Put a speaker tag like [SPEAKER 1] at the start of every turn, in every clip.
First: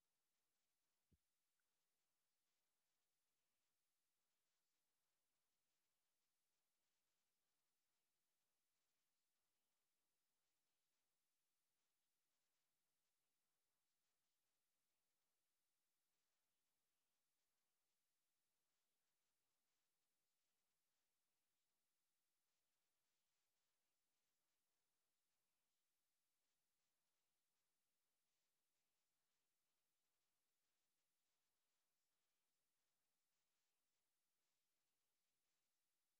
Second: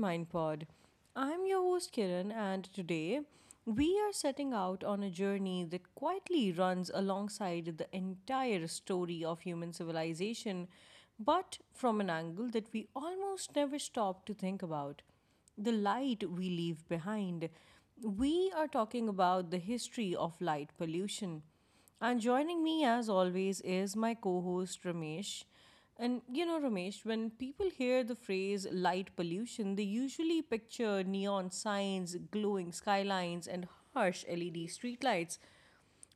[SPEAKER 1] Mind Pod. I'm your host Kiran, and today we are setting out on a journey that quietly runs alongside the entire story of human civilization, but from an angle that we almost never stop to think about: the light we leave behind. We are talking about the history of light pollution. And joining me as always is my co host Ramesh. And you know, Ramesh, when people hear the phrase light pollution, they usually picture neon signs, glowing skylines, and harsh LED streetlights.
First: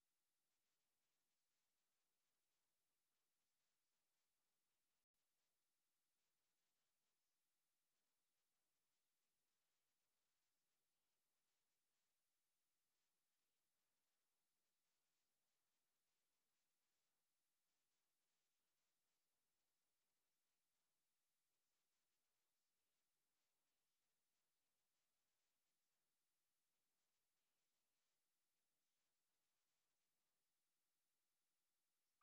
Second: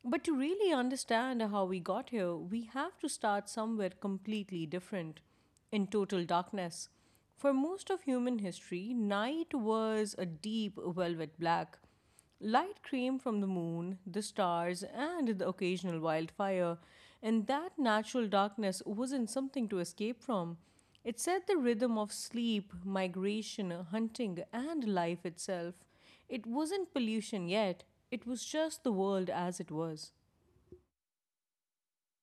[SPEAKER 1] But to really understand how we got here, we have to start somewhere completely different: in total darkness. For most of human history, night was a deep velvet black. Light came from the moon, the stars, and the occasional wildfire, and that natural darkness wasn't something to escape from. It set the rhythm of sleep, migration, hunting, and life itself. It wasn't pollution yet, it was just the world as it was.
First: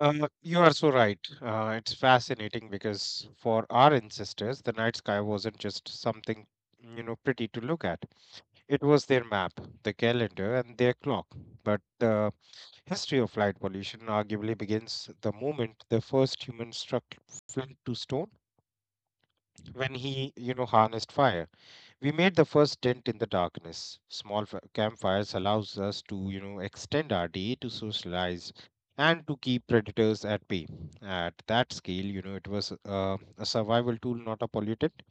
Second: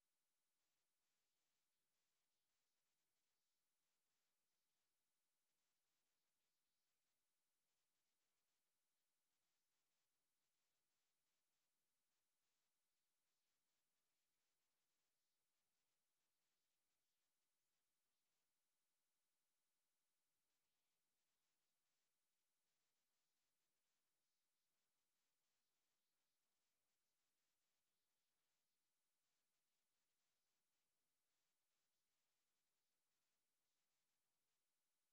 [SPEAKER 2] You are so right. It's fascinating because for our ancestors, the night sky wasn't just something, pretty to look at. It was their map, the calendar, and their clock. But the history of light pollution arguably begins the moment the first human struck flint to stone when he, harnessed fire. We made the first dent in the darkness. Small f- Campfires allows us to extend our day, to socialize and to keep predators at bay. At that scale, it was uh, a survival tool, not a pollutant.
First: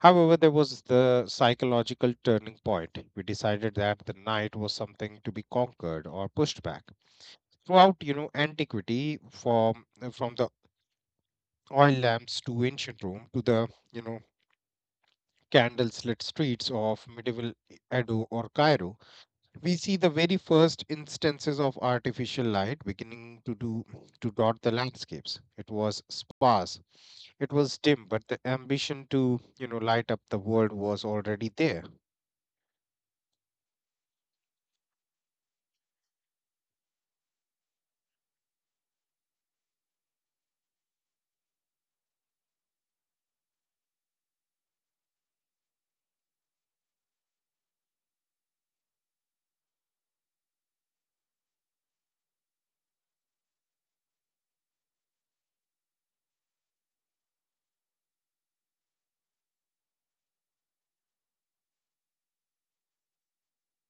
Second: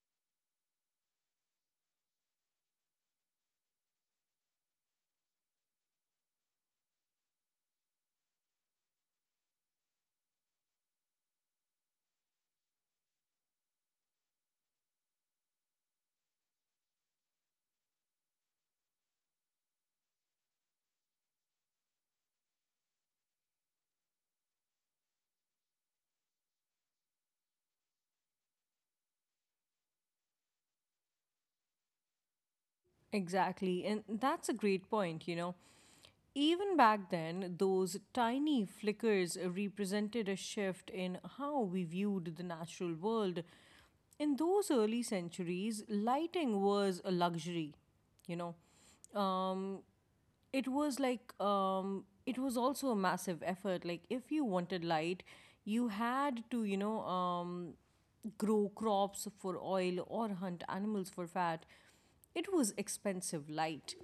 [SPEAKER 2] However, there was the psychological turning point. We decided that the night was something to be conquered or pushed back throughout, antiquity, from the oil lamps to ancient Rome to the, you know candle lit streets of medieval Edo or Cairo. We see the very first instances of artificial light beginning to dot the landscapes. It was sparse, it was dim, but the ambition to, light up the world was already there.
[SPEAKER 1] Exactly, and that's a great point, you know. Even back then, those tiny flickers represented a shift in how we viewed the natural world. In those early centuries, lighting was a luxury, you know. It was like it was also a massive effort, like if you wanted light, you had to, you know, grow crops for oil or hunt animals for fat. It was expensive light,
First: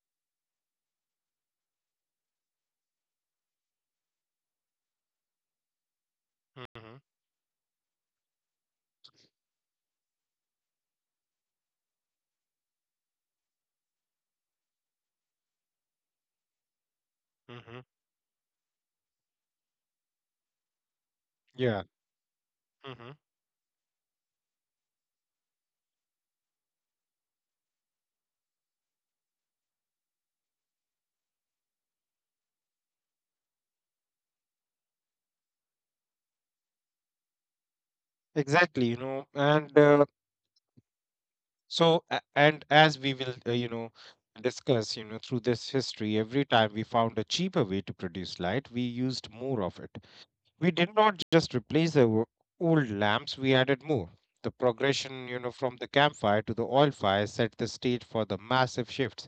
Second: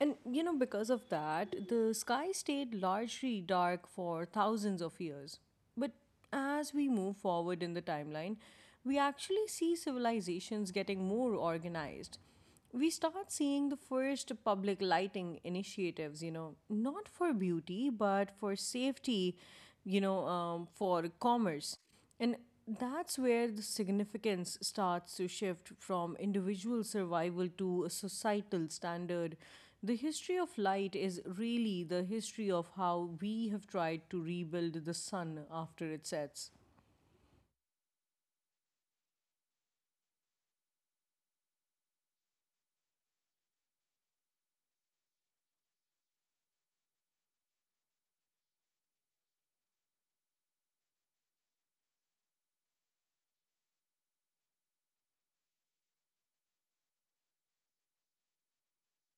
[SPEAKER 1] and you know, because of that, the sky stayed largely dark for thousands of years. But as we
[SPEAKER 2] Mm-hmm.
[SPEAKER 1] move forward in the timeline, we actually see civilizations getting more organized. We start seeing the first public lighting initiatives, you know, not for
[SPEAKER 2] Mm-hmm.
[SPEAKER 1] beauty, but for safety, you know, for commerce.
[SPEAKER 2] Yeah.
[SPEAKER 1] And that's
[SPEAKER 2] Mm-hmm.
[SPEAKER 1] where the significance starts to shift from individual survival to a societal standard. The history of light is really the history of how we have tried to rebuild the sun after it sets.
[SPEAKER 2] Exactly, and so and as we will, discuss, through this history, every time we found a cheaper way to produce light, we used more of it. We did not just replace the old lamps, we added more. The progression, you know, from the campfire to the oil fire set the stage for the massive shifts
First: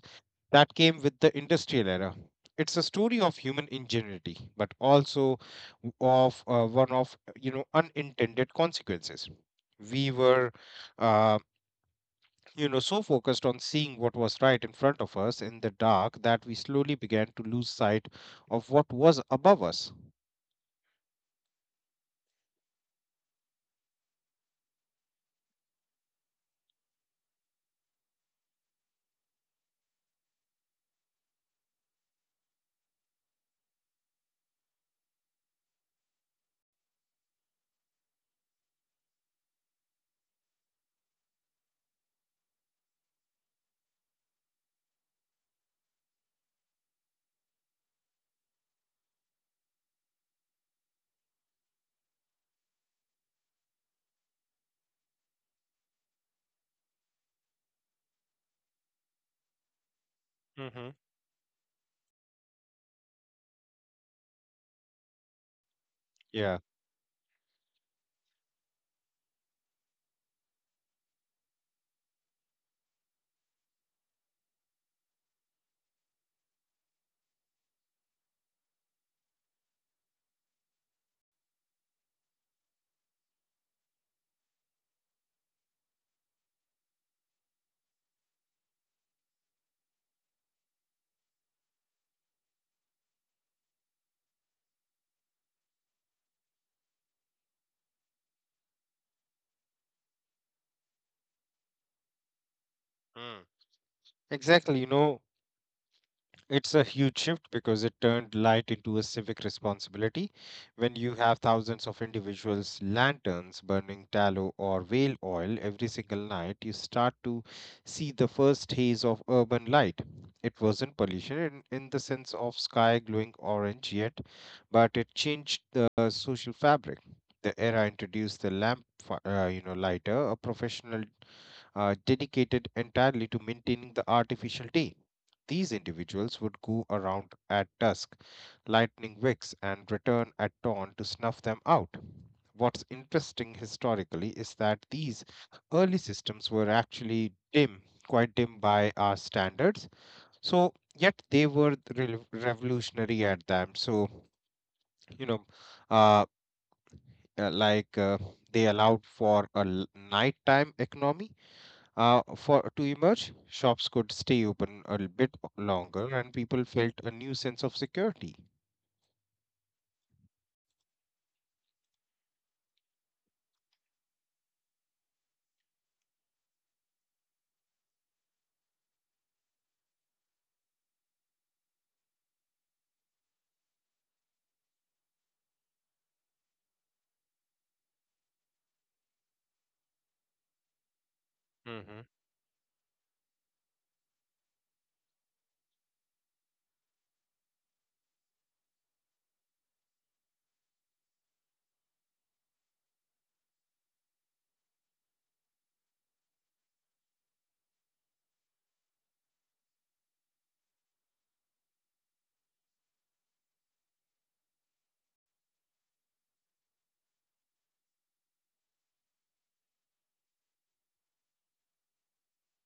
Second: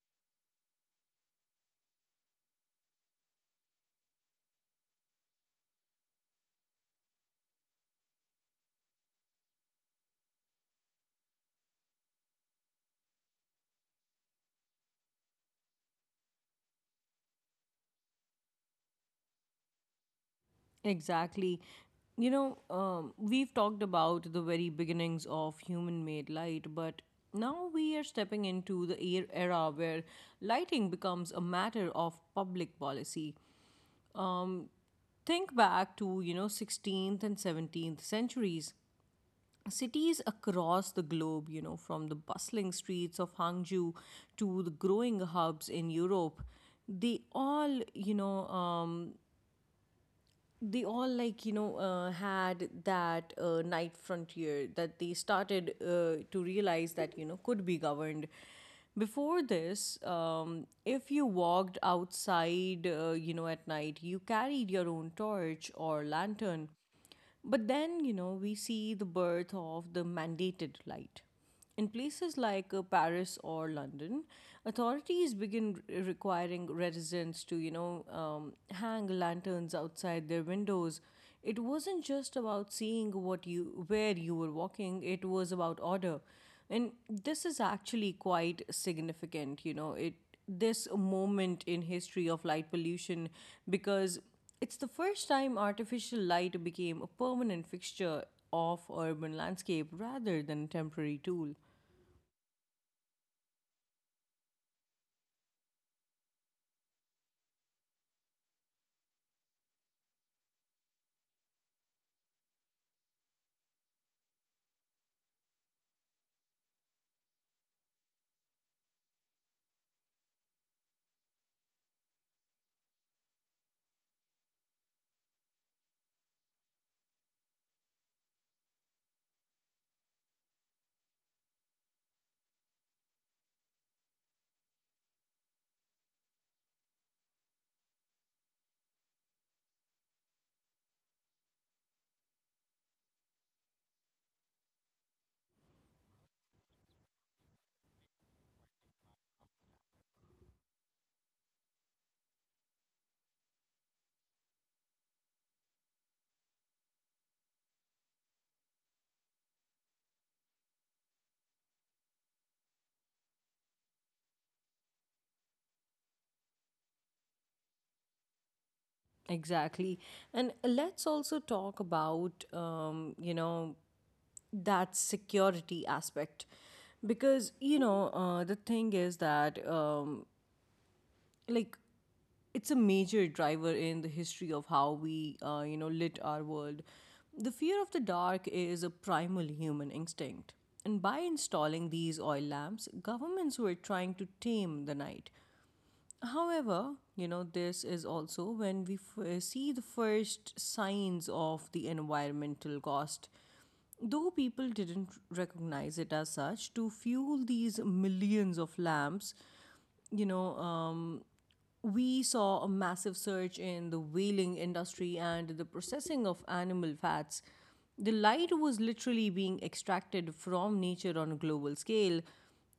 [SPEAKER 2] that came with the industrial era. It's a story of human ingenuity, but also of one of, unintended consequences. We were, uh, so focused on seeing what was right in front of us in the dark that we slowly began to lose sight of what was above us.
[SPEAKER 1] Exactly. We've talked about the very beginnings of human made light, but now we are stepping into the era where lighting becomes a matter of public policy. Um, think back to, you know, 16th and 17th centuries. Cities across the globe, you know, from the bustling streets of Hangzhou to the growing hubs in Europe, they all, they all, had that night frontier that they started to realize that, you know, could be governed. Before this,
[SPEAKER 2] Hmm.
[SPEAKER 1] if you walked outside, you know, at night, you carried your own torch or
[SPEAKER 2] Yeah.
[SPEAKER 1] lantern. But then, you know, we see the birth of the mandated light. In places like Paris or London, authorities begin requiring residents to, hang lanterns outside their windows. It wasn't just about seeing what you where you were walking; it was about order, and this is actually quite significant. You know, it this moment in history of light pollution, because it's the first time artificial light became a permanent fixture of urban landscape rather than a temporary tool.
[SPEAKER 2] Exactly, you know, it's a huge shift because it turned light into a civic responsibility. When you have thousands of individuals' lanterns burning tallow or whale oil every single night, you start to see the first haze of urban light. It wasn't pollution in the sense of sky glowing orange yet, but it changed the social fabric. The era introduced the lamp, you know, lighter, a professional dedicated entirely to maintaining the artificial day. These individuals would go around at dusk, lighting wicks, and return at dawn to snuff them out. What's interesting historically is that these early systems were actually dim, quite dim by our standards. So, yet they were revolutionary at them. So, you know, uh, uh, like uh, they allowed for a nighttime economy for to emerge. Shops could stay open a little bit longer, and people felt a new sense of security.
[SPEAKER 1] Exactly. And let's also talk about, you know, that security aspect. Because, you know, the thing is that, like, it's a major driver in the history of how we, you know, lit our world. The fear of the dark is a primal human instinct, and by installing
[SPEAKER 2] Hmm.
[SPEAKER 1] these oil lamps, governments were trying to tame the night. However, you know, this is also when we see the first signs of the environmental cost. Though people didn't recognize it as such, to fuel these millions of lamps, you know, we saw a massive surge in the whaling industry and the processing of animal fats. The light was literally being extracted from nature on a global scale;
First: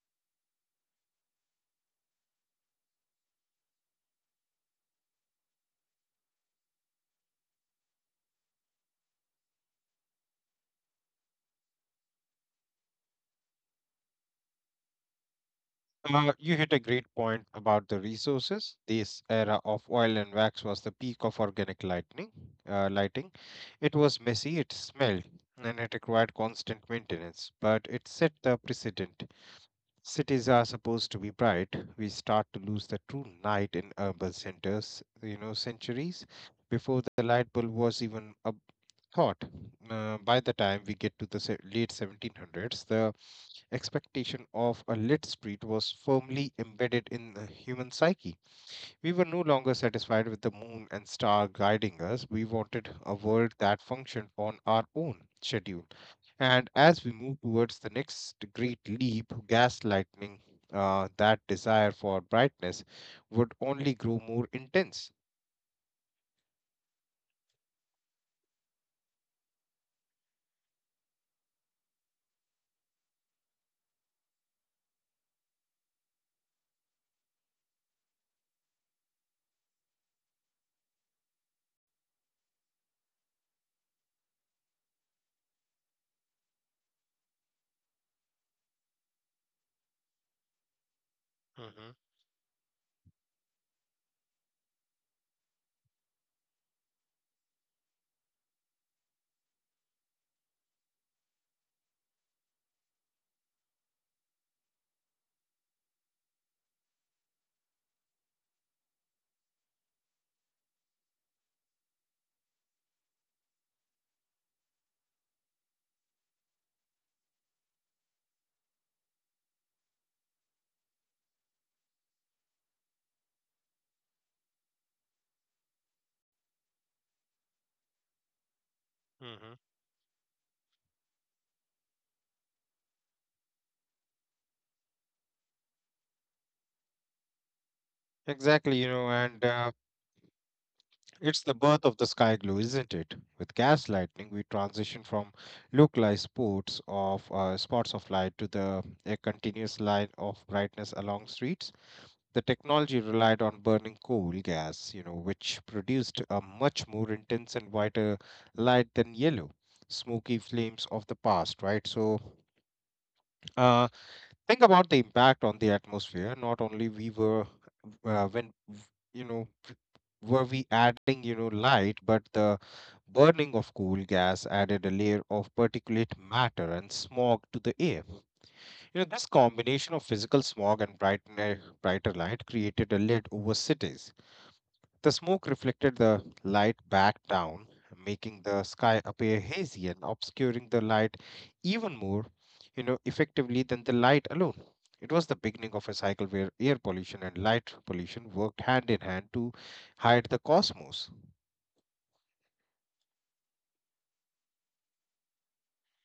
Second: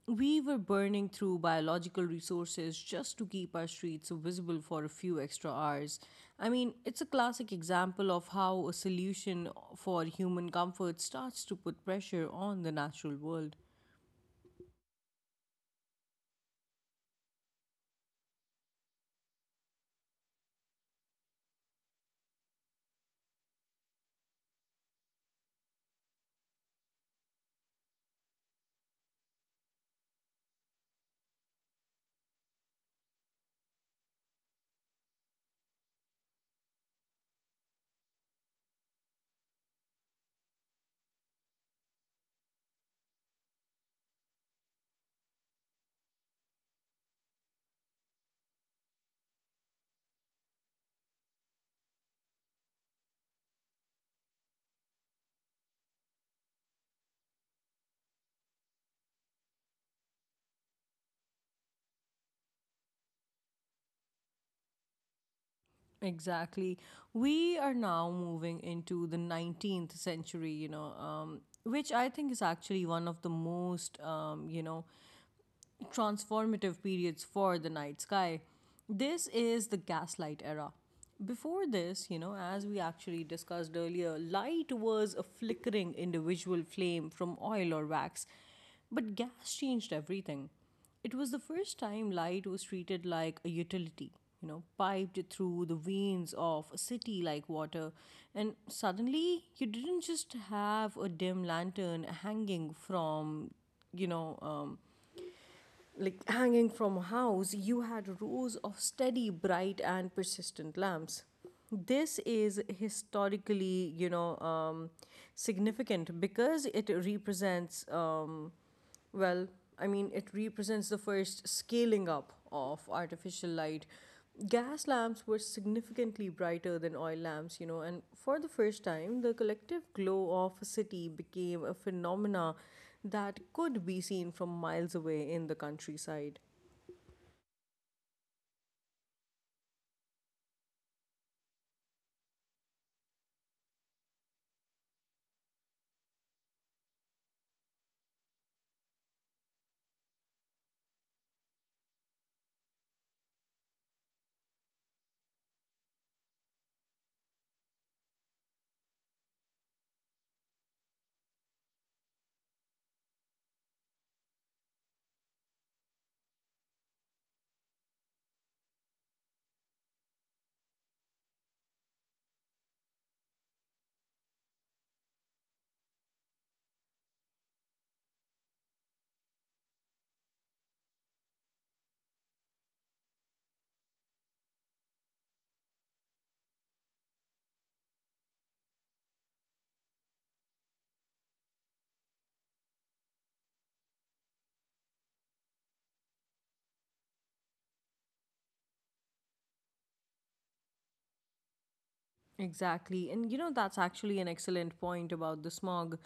[SPEAKER 1] we were burning through biological resources just to keep our streets visible for a few extra hours. I mean, it's a classic example of how a solution for human comfort starts to put pressure on the natural world.
[SPEAKER 2] You hit a great point about the resources. This era of oil and wax was the peak of organic lighting. Lighting. It was messy, it smelled, and it required constant maintenance. But it set the precedent. Cities are supposed to be bright. We start to lose the true night in urban centers. You know, centuries before the light bulb was even a thought. By the time we get to the late 1700s, the expectation of a lit street was firmly embedded in the human psyche. We were no longer satisfied with the moon and star guiding us. We wanted a world that functioned on our own schedule. And as we move towards the next great leap, gaslighting, that desire for brightness would only grow more intense.
[SPEAKER 1] Exactly. We are now moving into the 19th century, you know, which I think is actually one of the most, transformative periods for the night sky. This is the gaslight era. Before this, you know, as we actually discussed earlier, light was a flickering individual flame from oil or wax. But gas changed everything. It was the first
[SPEAKER 2] Mm-hmm.
[SPEAKER 1] time light was treated like a utility, you know, piped through the veins of a city like water. And suddenly, you didn't just have a dim lantern hanging from, you know, um, hanging from a house, you had rows of steady, bright, and persistent lamps. This is historically, significant because it represents, well, I mean, it represents the first scaling up of artificial light. Gas lamps were significantly brighter than oil lamps, you know, and for the first time, the
[SPEAKER 2] Mm-hmm.
[SPEAKER 1] collective glow of a city became a phenomena that could be seen from miles away in the countryside.
[SPEAKER 2] Exactly, and it's the birth of the sky glue, isn't it? With gas lightning, we transition from localized spots of, spots of light to the a continuous line of brightness along streets. The technology relied on burning coal gas, you know, which produced a much more intense and whiter light than yellow, smoky flames of the past, right? So, uh, think about the impact on the atmosphere. Not only we were, when you know were we adding, light, but the burning of coal gas added a layer of particulate matter and smog to the air. You know, this combination of physical smog and brighter light created a lid over cities. The smoke reflected the light back down, making the sky appear hazy and obscuring the light even more, you know, effectively than the light alone. It was the beginning of a cycle where air pollution and light pollution worked hand in hand to hide the cosmos.
[SPEAKER 1] Exactly. And you know, that's actually an excellent point about the smog.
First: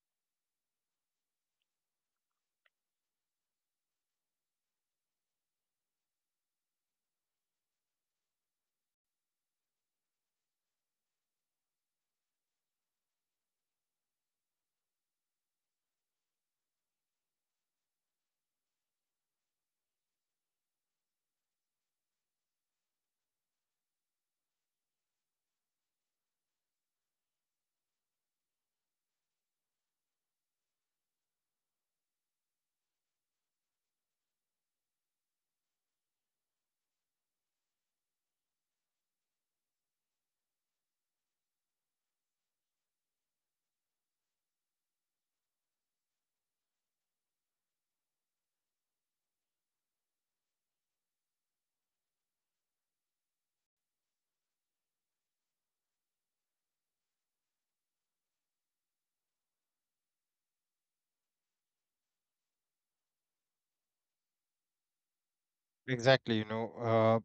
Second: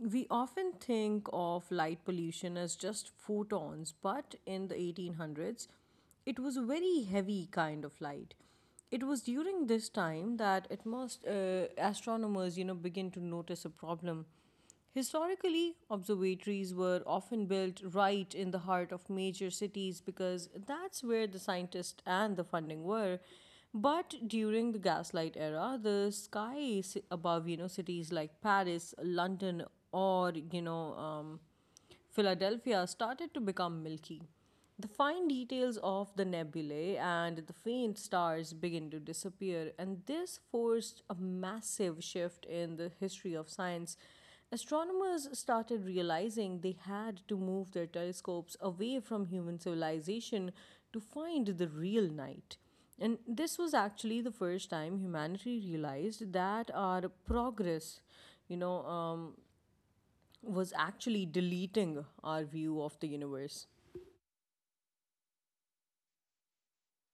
[SPEAKER 1] We often think of light pollution as just photons, but in the 1800s, it was a very heavy kind of light. It was during this time that astronomers, you know, begin to notice a problem. Historically, observatories were often built right in the heart of major cities because that's where the scientists and the funding were. But during the gaslight era, the skies above, you know, cities like Paris, London, or, Philadelphia, started to become milky. The fine details of the nebulae and the faint stars begin to disappear, and this forced a massive shift in the history of science. Astronomers started realizing they had to move their telescopes away from human civilization to find the real night. And this was actually the first time humanity realized that our progress, you know, um, was actually deleting our view of the universe.
[SPEAKER 2] Exactly,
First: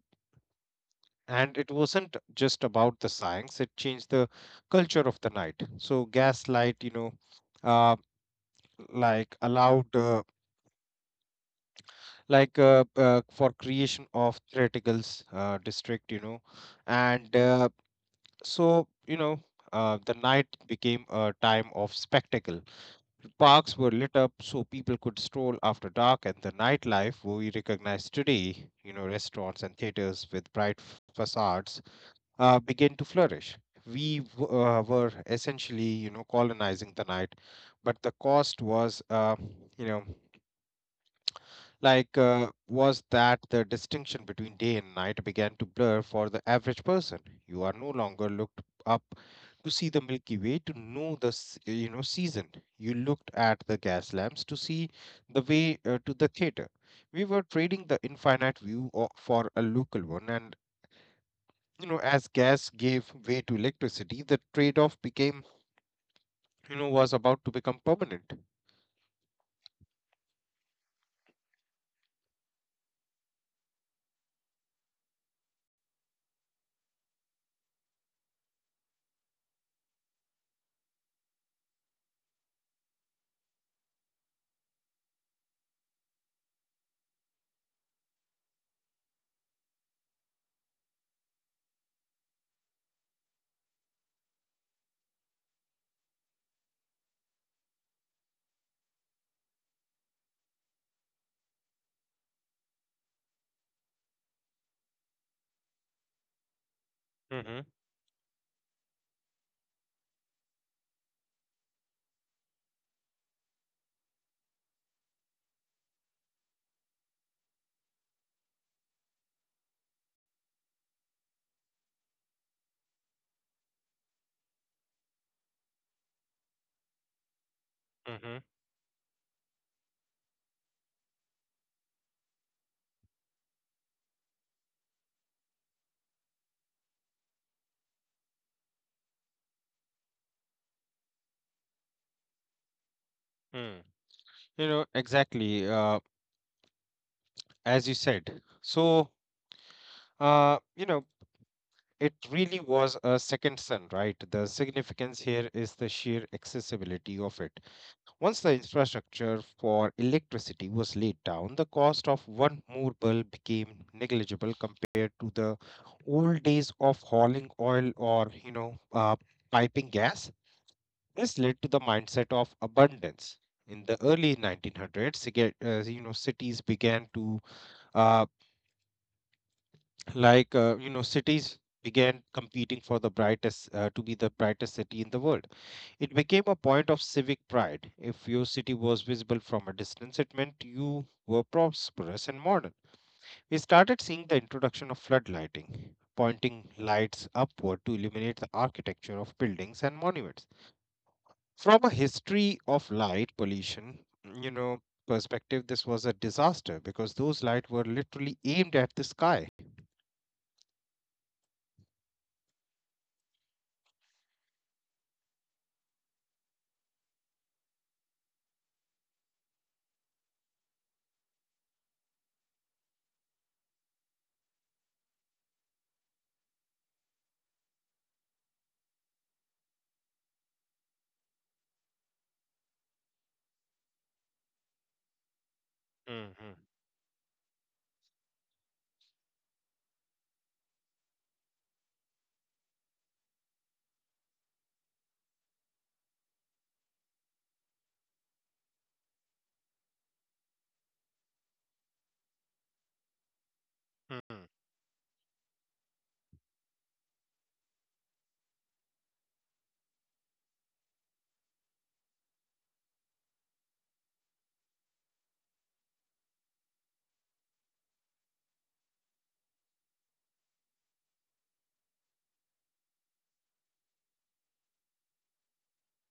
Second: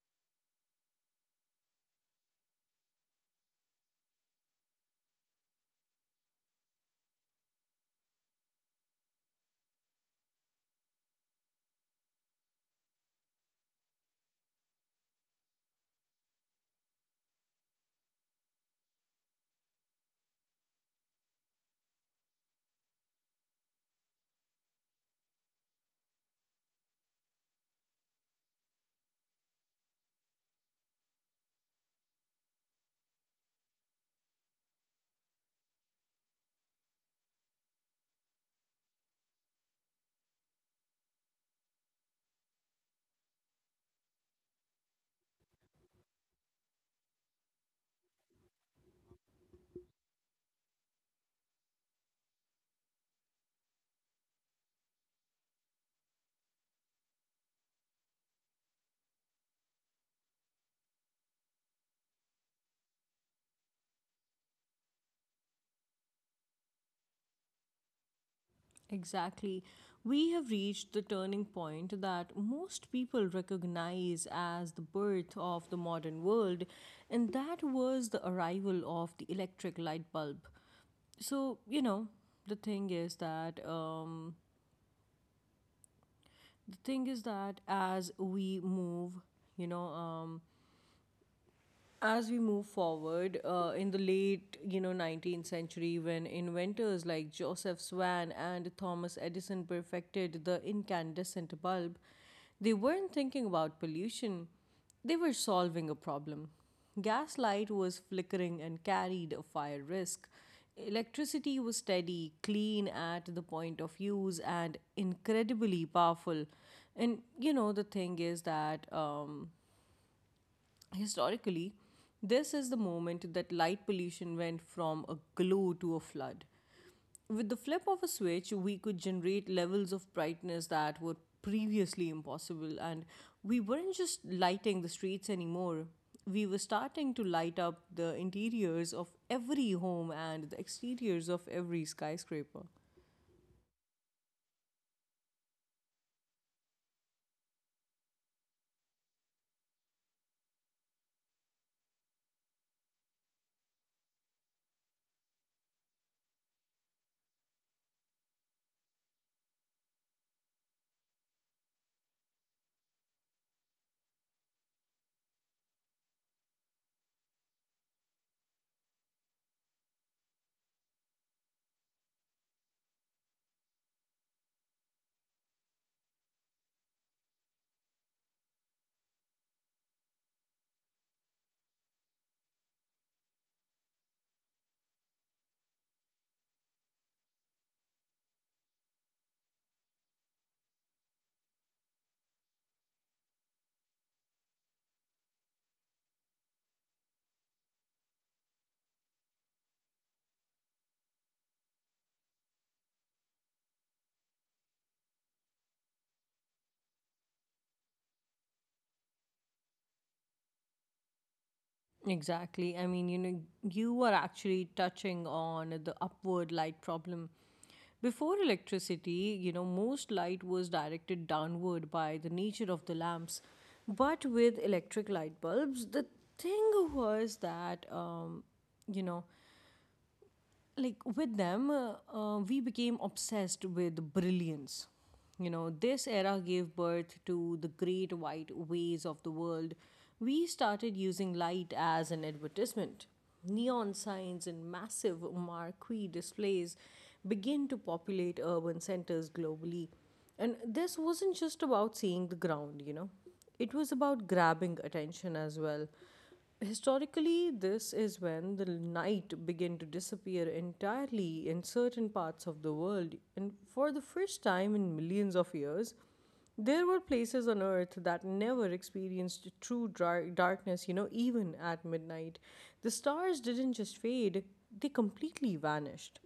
[SPEAKER 2] and it wasn't just about the science, it changed the culture of the night. So, gaslight, uh, like allowed. For creation of theatricals, district, and, so, the night became a time of spectacle. Parks were lit up so people could stroll after dark, and the nightlife we recognize today, you know, restaurants and theaters with bright facades, began to flourish. We were essentially, colonizing the night. But the cost was, you know was that the distinction between day and night began to blur for the average person. You are no longer looked up to see the Milky Way to know the you know, season. You looked at the gas lamps to see the way, to the theater. We were trading the infinite view for a local one, and, you know, as gas gave way to electricity, the trade off became, was about to become permanent.
[SPEAKER 1] Exactly. We have reached the turning point that most people recognize as the birth of the modern world, and that was the arrival of the electric light bulb. So, you know, the thing is that um, the thing is that, you know um, as we move forward, in the late, you know, 19th century, when inventors like Joseph Swan and Thomas Edison perfected the incandescent bulb, they weren't thinking about pollution. They were solving a problem. Gaslight was
[SPEAKER 2] Hmm.
[SPEAKER 1] flickering and carried a fire risk. Electricity was steady, clean at the point of use, and incredibly powerful. And you know, the thing is that historically, this is the moment that light pollution went from a glow to a flood. With the flip of a switch, we could generate levels of brightness that were previously impossible, and we weren't just lighting the streets anymore. We were starting to light up the interiors of every home and the exteriors of every skyscraper.
[SPEAKER 2] Hmm. You know, exactly, as you said. So, you know, it really was a second son, right? The significance here is the sheer accessibility of it. Once the infrastructure for electricity was laid down, the cost of one more bulb became negligible compared to the old days of hauling oil or, piping gas. This led to the mindset of abundance. In the early 1900s, you know, cities began to, uh, you know, cities began competing for the brightest, to be the brightest city in the world. It became a point of civic pride. If your city was visible from a distance, it meant you were prosperous and modern. We started seeing the introduction of floodlighting, pointing lights upward to illuminate the architecture of buildings and monuments. From a history of light pollution, you know, perspective, this was a disaster because those lights were literally aimed at the sky.
[SPEAKER 1] Exactly. I mean, you know, you are actually touching on the upward light problem. Before electricity, you know, most light was directed downward by the nature of the lamps. But with electric light bulbs, the thing was that, you know, like with them, we became obsessed with brilliance. You know, this era
[SPEAKER 2] Mhm.
[SPEAKER 1] gave birth to the great white ways of the world. We started using light as an advertisement. Neon signs and massive marquee displays begin to populate urban centers globally. And this wasn't just about seeing the ground, you know, it was about
[SPEAKER 2] Mhm.
[SPEAKER 1] grabbing attention as well. Historically, this is when the night began to disappear entirely in certain parts of the world, and for the first time in millions of years, there were places on Earth that never experienced true darkness, you know, even at midnight. The stars didn't just fade, they completely vanished.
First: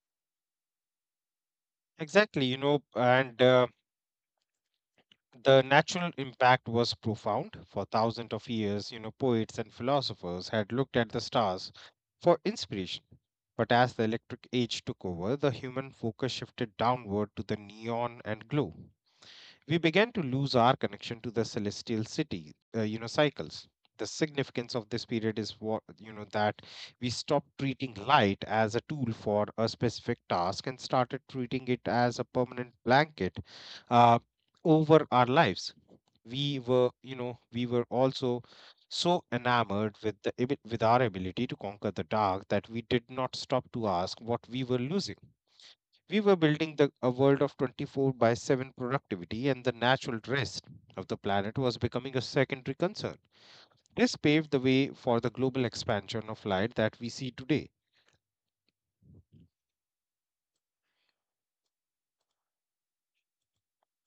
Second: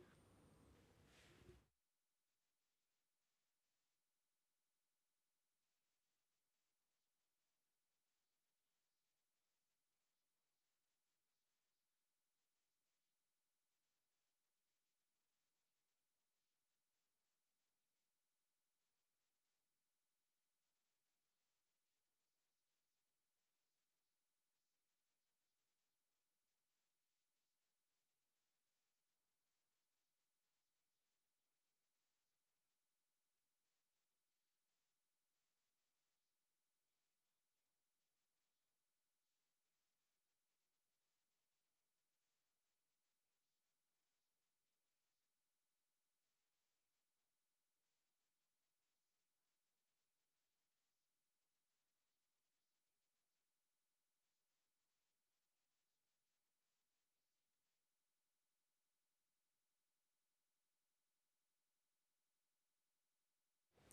[SPEAKER 2] Exactly, and the natural impact was profound. For thousands of years, you know, poets and philosophers had looked at the stars for inspiration. But as the electric age took over, the human focus shifted downward to the neon and glow. We began to lose our connection to the celestial city you know, cycles. The significance of this period is what, you know, that we stopped treating light as a tool for a specific task and started treating it as a permanent blanket, uh, over our lives. We were you know, we were also so enamored with the with our ability to conquer the dark that we did not stop to ask what we were losing. We were building a world of 24 by 7 productivity, and the natural rest of the planet was becoming a secondary concern. This paved the way for the global expansion of light that we see today.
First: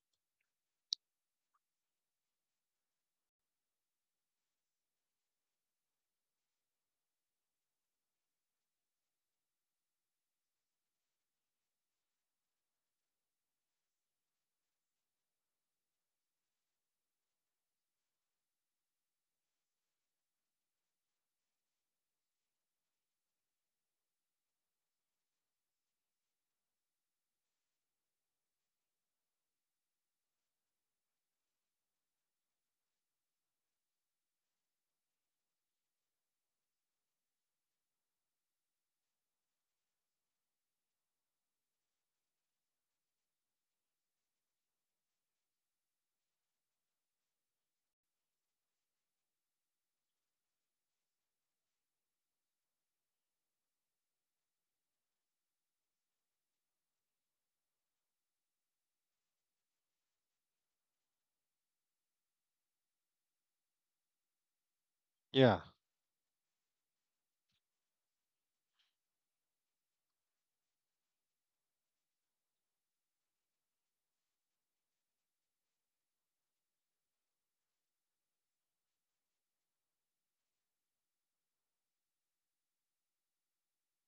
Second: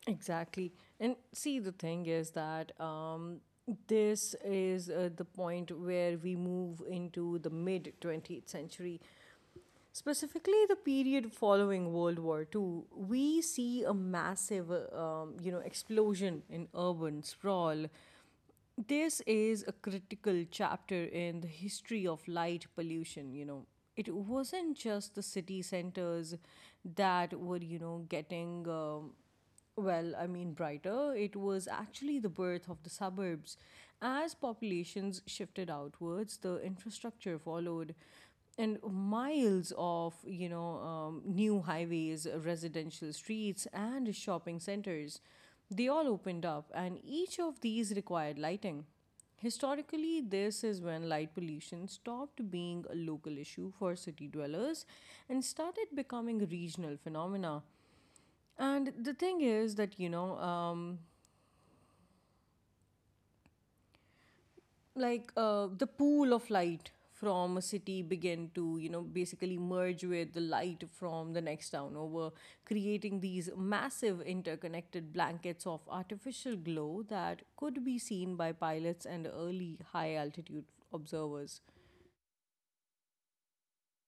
[SPEAKER 1] Exactly. And see, the thing is that this is, the point where we move into the mid 20th century. Specifically, the period following World War Two, we see a massive, you know, explosion in urban sprawl. This is a critical chapter in the history of light pollution. You know, it wasn't just the city centers that were, I mean, brighter; it was actually the birth of the suburbs. As populations shifted outwards, the infrastructure followed, and miles of, new highways, residential streets, and shopping centers, they all opened up, and each of these required lighting. Historically, this is when light pollution stopped being a local issue for city dwellers and started becoming a regional phenomena. And the thing is that you know like
[SPEAKER 2] Yeah,
[SPEAKER 1] the pool of light from a city began to, you know, basically merge with the light from the next town over, creating these massive interconnected blankets of artificial glow that could be seen by pilots and early high altitude observers.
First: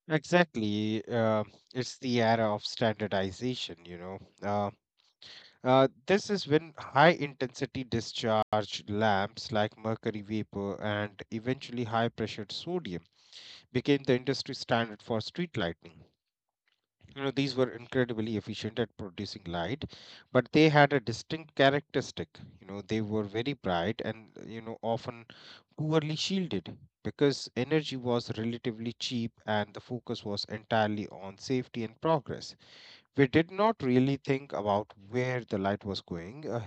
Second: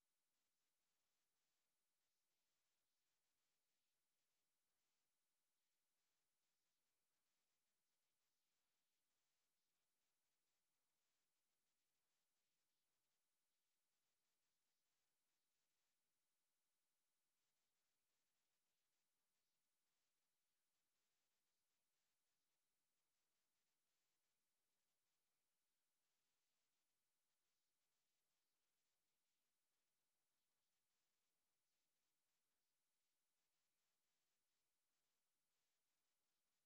[SPEAKER 2] exactly. It's the era of standardization, you know. This is when high intensity discharge lamps like mercury vapor and eventually high pressured sodium became the industry standard for street lighting. You know, these were incredibly efficient at producing light, but they had a distinct characteristic. You know, they were very bright and, you know, often poorly shielded because energy was relatively cheap and the focus was entirely on safety and progress. We did not really think about where the light was going.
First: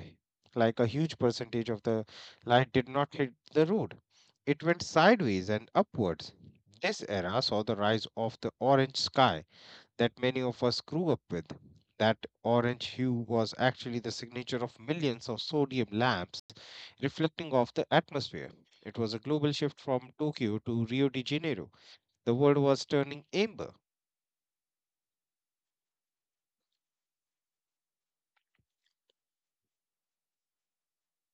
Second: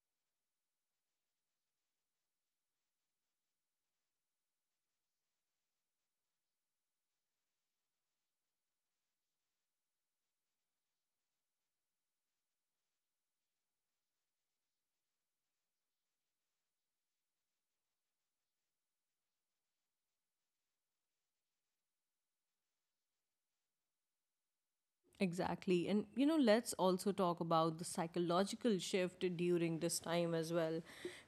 [SPEAKER 2] Like a huge percentage of the light did not hit the road, it went sideways and upwards. This era saw the rise of the orange sky that many of us grew up with. That orange hue was actually the signature of millions of sodium lamps reflecting off the atmosphere. It was a global shift from Tokyo to Rio de Janeiro. The world was turning amber.
[SPEAKER 1] Exactly. And, you know, let's also talk about the psychological shift during this time as well.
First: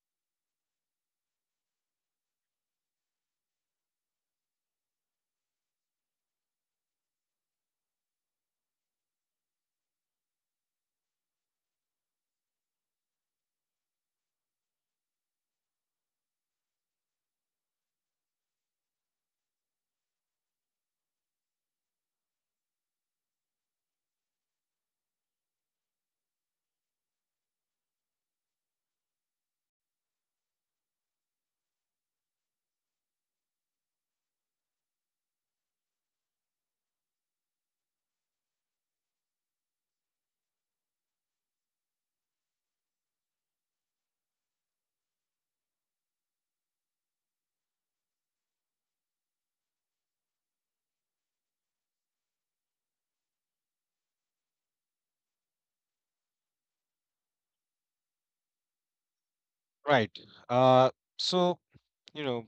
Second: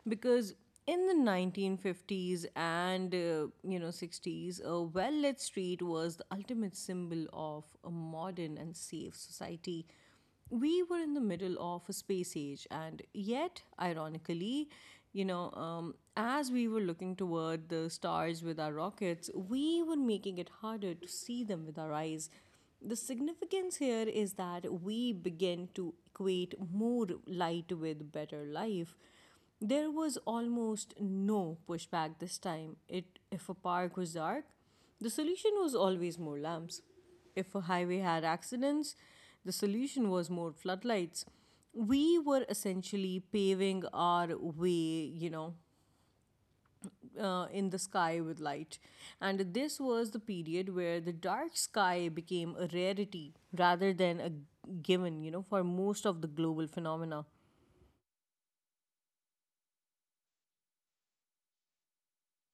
[SPEAKER 1] Because in the 1950s and, 60s, a well lit street was the ultimate symbol of a modern and safe society. We were in the middle of a space age, and yet, ironically, as we were looking toward the stars with our rockets, we were making it harder to see them with our eyes. The significance here is that we begin to equate more light with better life. There was almost no pushback this time. If a park was dark, the solution was always more lamps. If a highway had accidents, the solution was more floodlights. We were essentially paving our way, you know, in the sky with light. And this was the period where the dark sky became a rarity rather than a given, you know, for most of the global phenomena.
[SPEAKER 2] Right. Uh, so, you know,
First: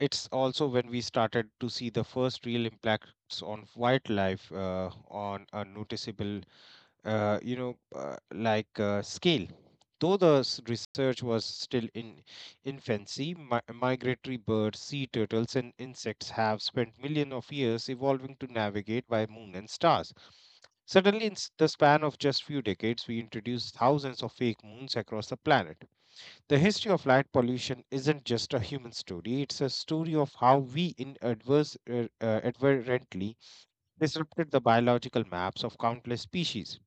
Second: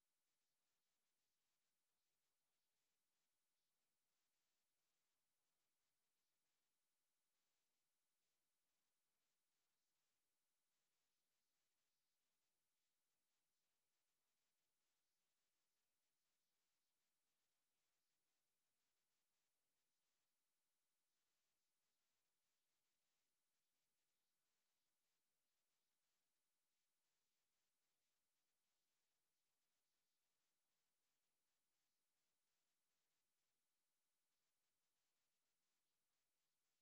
[SPEAKER 2] it's also when we started to see the first real impacts on wildlife, on a noticeable, scale. Though the research was still in infancy, migratory birds, sea turtles, and insects have spent millions of years evolving to navigate by moon and stars. Suddenly, in the span of just few decades, we introduced thousands of fake moons across the planet. The history of light pollution isn't just a human story; it's a story of how we, in adverse, advertently, disrupted the biological maps of countless species.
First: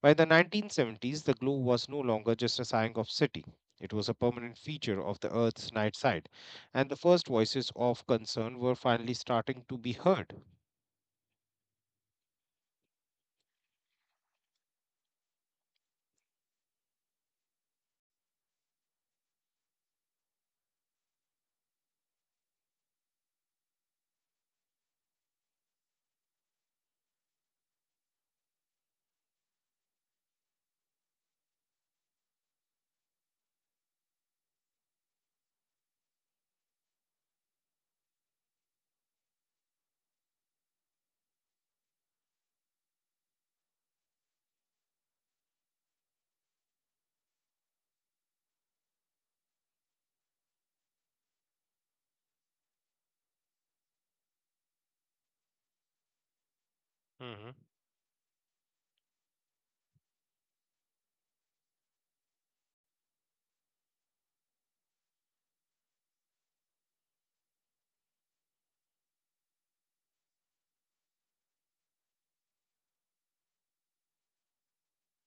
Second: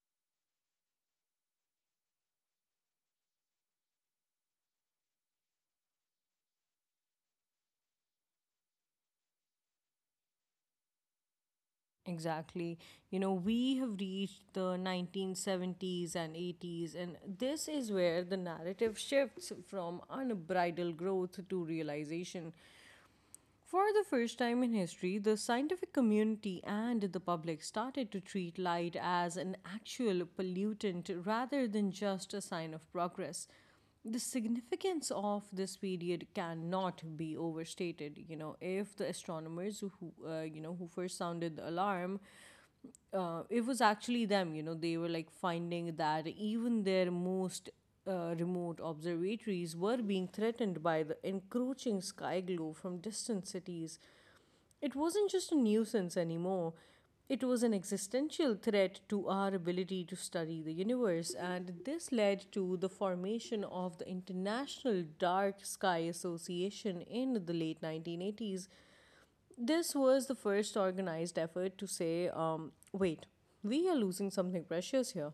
[SPEAKER 2] By the 1970s, the globe was no longer just a sign of city. It was a permanent feature of the Earth's night side, and the first voices of concern were finally starting to be heard.
[SPEAKER 1] Exactly. You know, we have reached the 1970s and 80s, and this is where the narrative shifts from unbridled growth to realization. For the first time in history, the scientific community and the public started to treat light as an actual pollutant rather than just a sign of progress. The significance of this period cannot be overstated. You know, if the astronomers who, who first sounded the alarm, it was actually them. You know, they were like finding that even their most remote observatories were being threatened by the encroaching sky glow from distant cities. It wasn't just a nuisance anymore. It
[SPEAKER 2] Hmm.
[SPEAKER 1] was an existential threat to our ability to study the universe, and this led to the formation of the International Dark Sky Association in the late 1980s. This was the first organized effort to say, wait, we are losing something precious here.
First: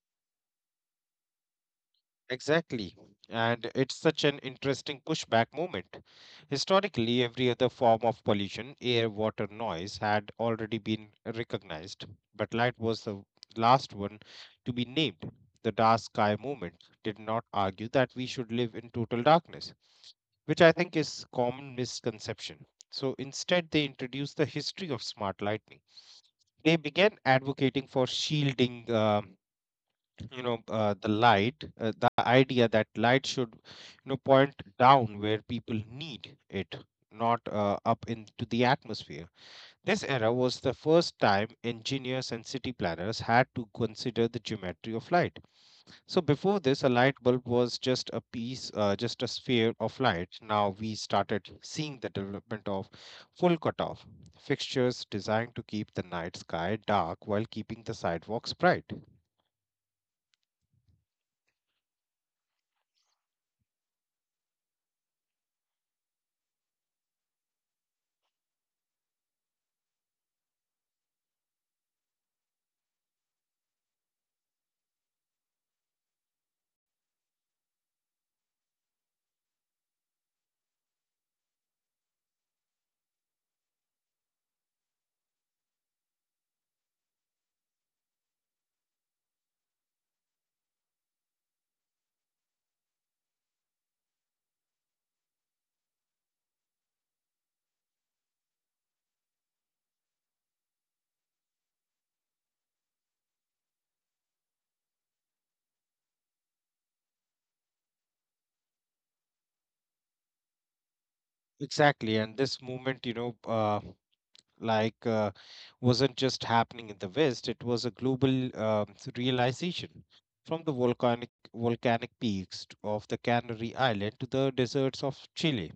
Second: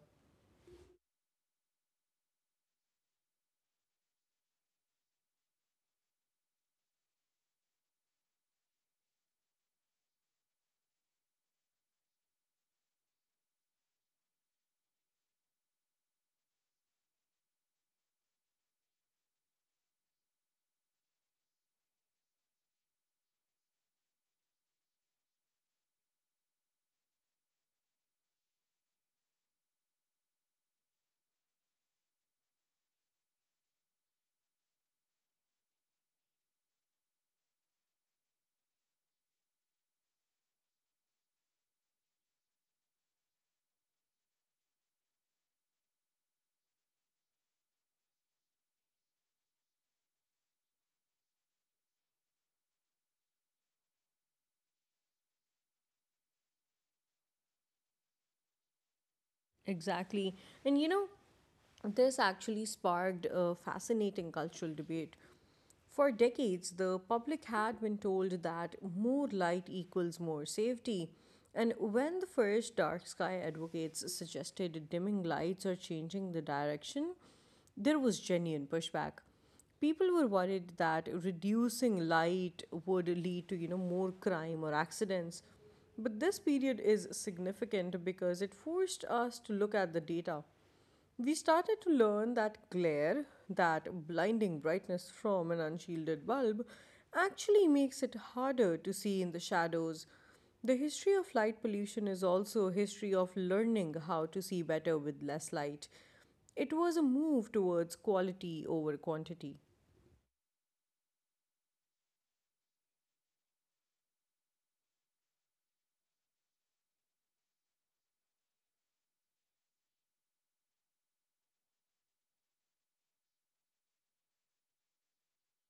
[SPEAKER 2] Exactly. And it's such an interesting pushback moment. Historically, every other form of pollution, air, water, noise, had already been recognized, but light was the last one to be named. The dark sky movement did not argue that we should live in total darkness, which I think is common misconception. So instead, they introduced the history of smart lighting. They began advocating for shielding, you know, uh, the light, the idea that light should, point down where people need it, not up into the atmosphere. This era was the first time engineers and city planners had to consider the geometry of light, so before this, a light bulb was just a sphere of light. Now we started seeing the development of full cutoff fixtures designed to keep the night sky dark while keeping the sidewalks bright.
[SPEAKER 1] Exactly. And you know, this actually sparked a fascinating cultural debate. For decades, the public had been told that more light equals more safety. And when the first dark sky advocates suggested dimming lights or changing the direction, there was genuine pushback. People were worried that reducing light would lead to, you know, more crime or accidents. But this period is significant because it forced us to look at the data. We started to learn that glare, that blinding brightness from an unshielded bulb, actually makes it harder to see in the shadows. The history of light pollution is also a history of learning how to see better with less light. It was a move towards quality over quantity.
[SPEAKER 2] Exactly, and this movement, like uh, wasn't just happening in the West, it was a global realization. From the volcanic peaks of the Canary Island to the deserts of Chile,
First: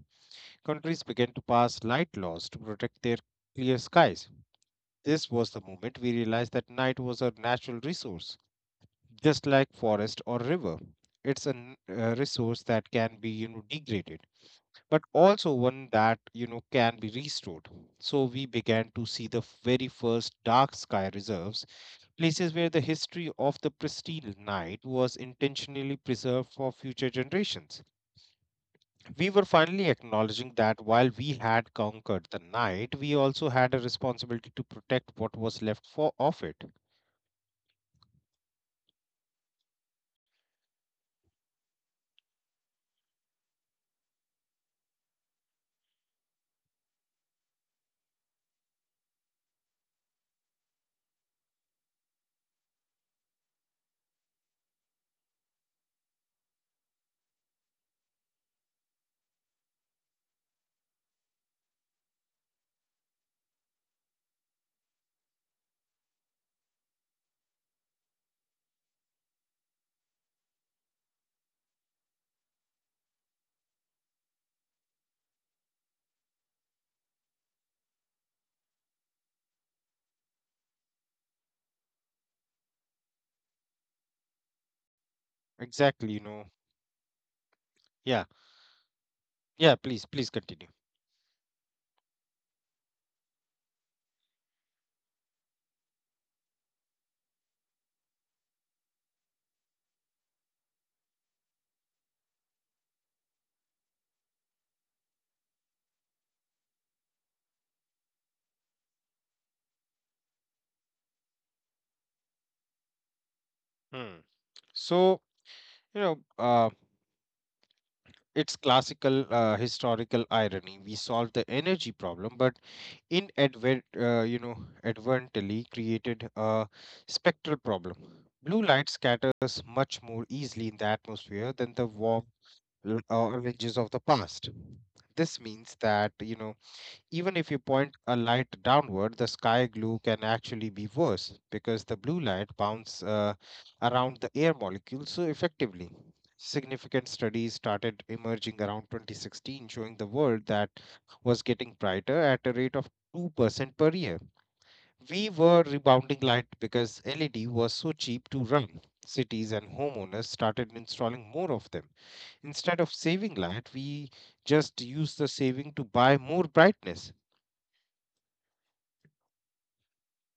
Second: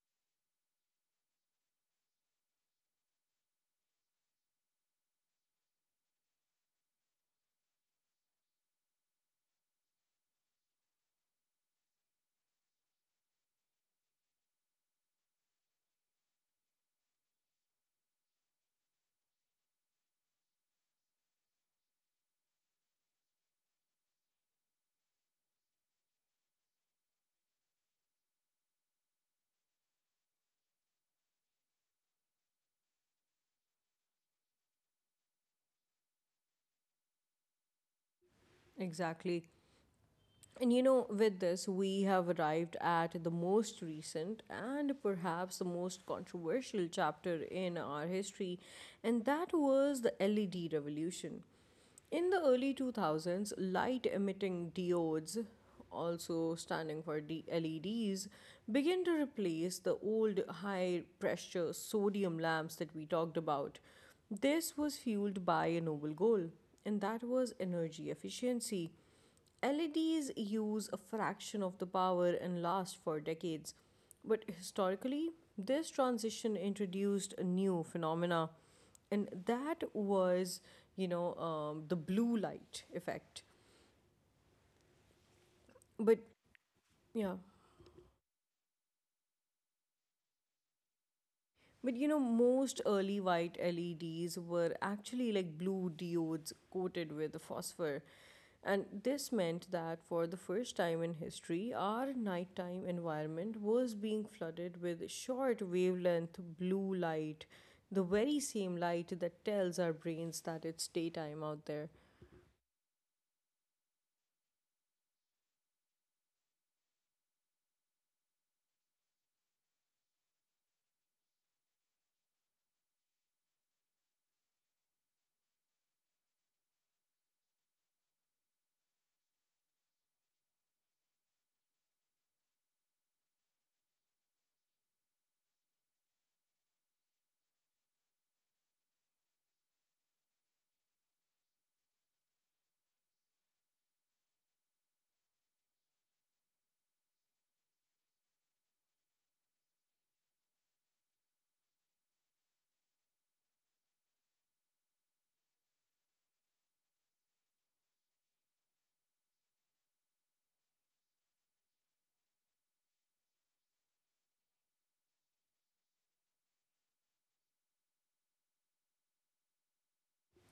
[SPEAKER 2] countries began to pass light laws to protect their clear skies. This was the moment we realized that night was a natural resource, just like forest or river. It's a resource that can be, degraded, but also one that can be restored. So we began to see the very first dark sky reserves, places where the history of the pristine night was intentionally preserved for future generations. We were finally acknowledging that while we had conquered the night, we also had a responsibility to protect what was left for of it.
[SPEAKER 1] Exactly. And you know, with this, we have arrived at the most recent and perhaps the most controversial chapter in our history, and that was the LED revolution. In the early 2000s, light emitting diodes, also standing for LEDs, began to replace the old high pressure sodium lamps that we talked about. This was fueled by a noble goal, and that was energy efficiency. LEDs use a fraction of the power and last for decades, but historically, this transition introduced a new phenomena, and that was, the blue light effect. But
[SPEAKER 2] Exactly.
[SPEAKER 1] yeah,
[SPEAKER 2] Yeah. Yeah, please continue.
[SPEAKER 1] but you know, most early white LEDs were actually like blue diodes coated with phosphor. And this meant that for the first time in history, our nighttime environment was being flooded with short wavelength blue light, the very same light that tells our brains that it's daytime out there.
[SPEAKER 2] Hmm. So, you know uh, it's classical, historical irony. We solved the energy problem, but inadvert, advertently created a spectral problem. Blue light scatters much more easily in the atmosphere than the warm oranges of the past. This means that, even if you point a light downward, the sky glue can actually be worse because the blue light bounces around the air molecules so effectively. Significant studies started emerging around 2016 showing the world that was getting brighter at a rate of 2% per year. We were rebounding light because LED was so cheap to run. Cities and homeowners started installing more of them. Instead of saving light, we just used the saving to buy more brightness.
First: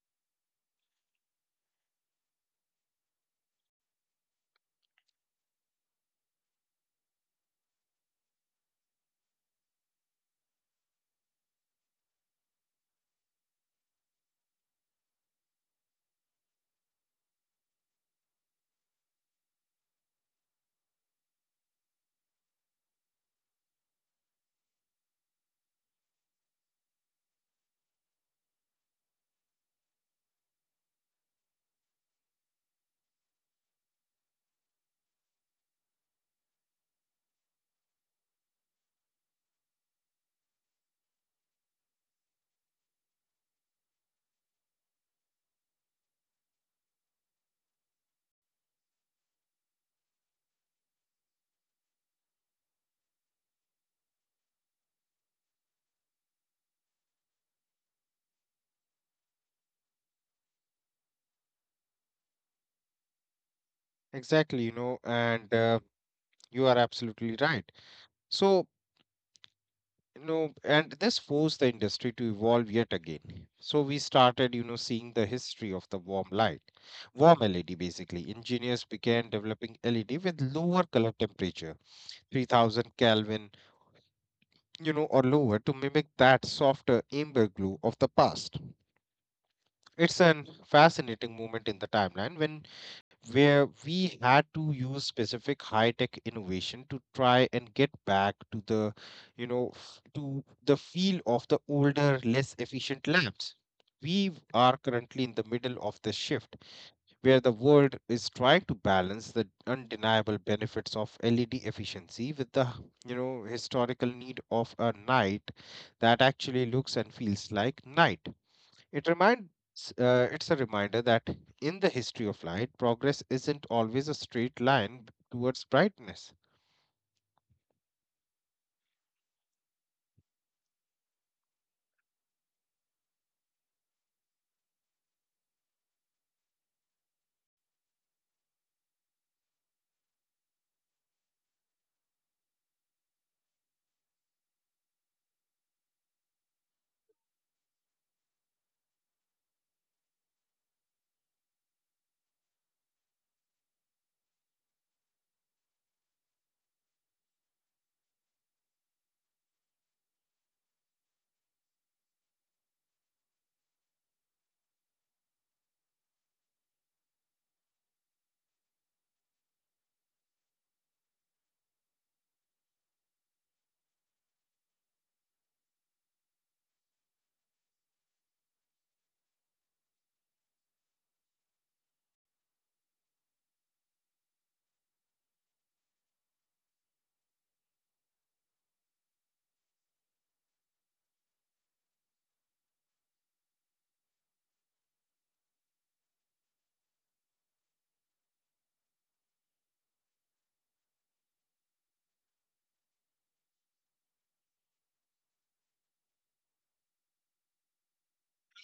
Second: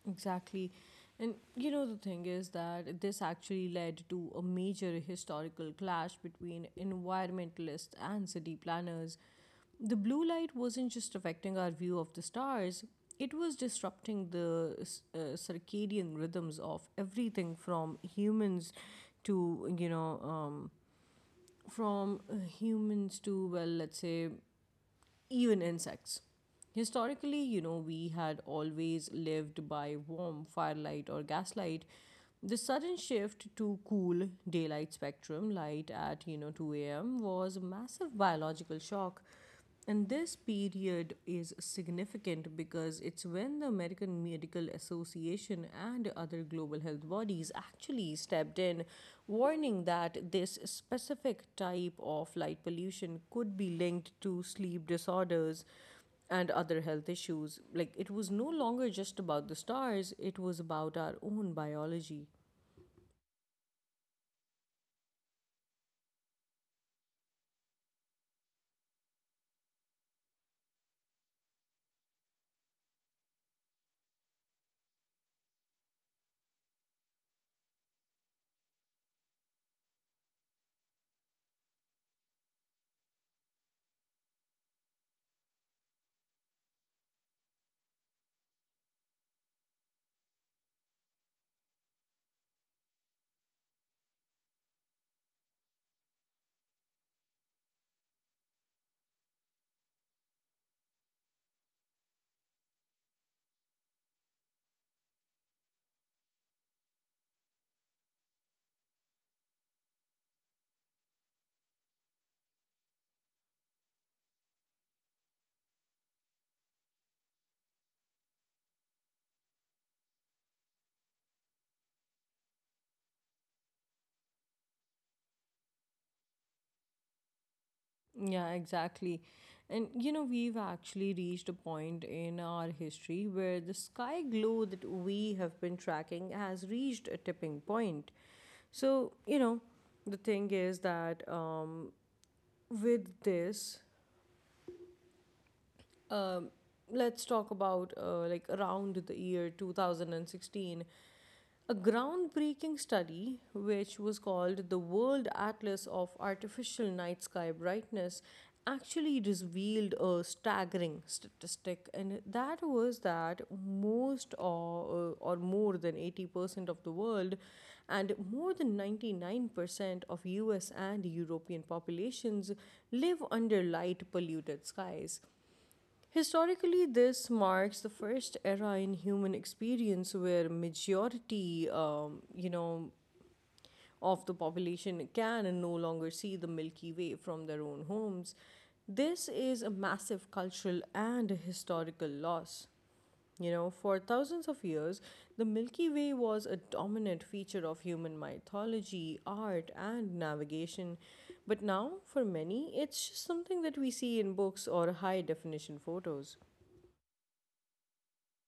[SPEAKER 1] Exactly. And you know, the thing is that this actually led to a major historical clash between environmentalists and city planners. The blue light wasn't just affecting our view of the stars, it was disrupting the circadian rhythms of everything from humans to, you know, from humans to, well, let's say, even insects. Historically, you know, we had always lived by warm firelight or gaslight. The sudden shift to cool daylight spectrum light at, you know, 2 a.m. was a massive biological shock, and this period is significant because it's when the American Medical Association and other global health bodies actually stepped in, warning that this specific type of light pollution could be linked to sleep disorders and other health issues. Like, it was no longer just about the stars, it was about our own biology.
[SPEAKER 2] Exactly, and you are absolutely right. So, and this forced the industry to evolve yet again. So we started, seeing the history of the warm light, warm LED basically. Engineers began developing LED with lower color temperature, 3000 Kelvin, or lower to mimic that softer amber glow of the past. It's an fascinating moment in the timeline when where we had to use specific high tech innovation to try and get back to the you know f- to the feel of the older less efficient labs. We are currently in the middle of the shift where the world is trying to balance the undeniable benefits of led efficiency with the, historical need of a night that actually looks and feels like night. It reminds uh, it's a reminder that in the history of light, progress isn't always a straight line towards brightness.
[SPEAKER 1] Yeah, exactly. And you know, we've actually reached a point in our history where the sky glow that we have been tracking has reached a tipping point. So, you know, the thing is that with this, um, let's talk about like around the year 2016. A groundbreaking study, which was called the World Atlas of Artificial Night Sky Brightness, actually revealed a staggering statistic, and that was that most or more than 80% of the world and more than 99% of US and European populations live under light polluted skies. Historically, this marks the first era in human experience where majority, of the population can and no longer see the Milky Way from their own homes. This is a massive cultural and historical loss. You know, for thousands of years, the Milky Way was a dominant feature of human mythology, art, and navigation. But now, for many, it's just something that we see in books or high definition photos.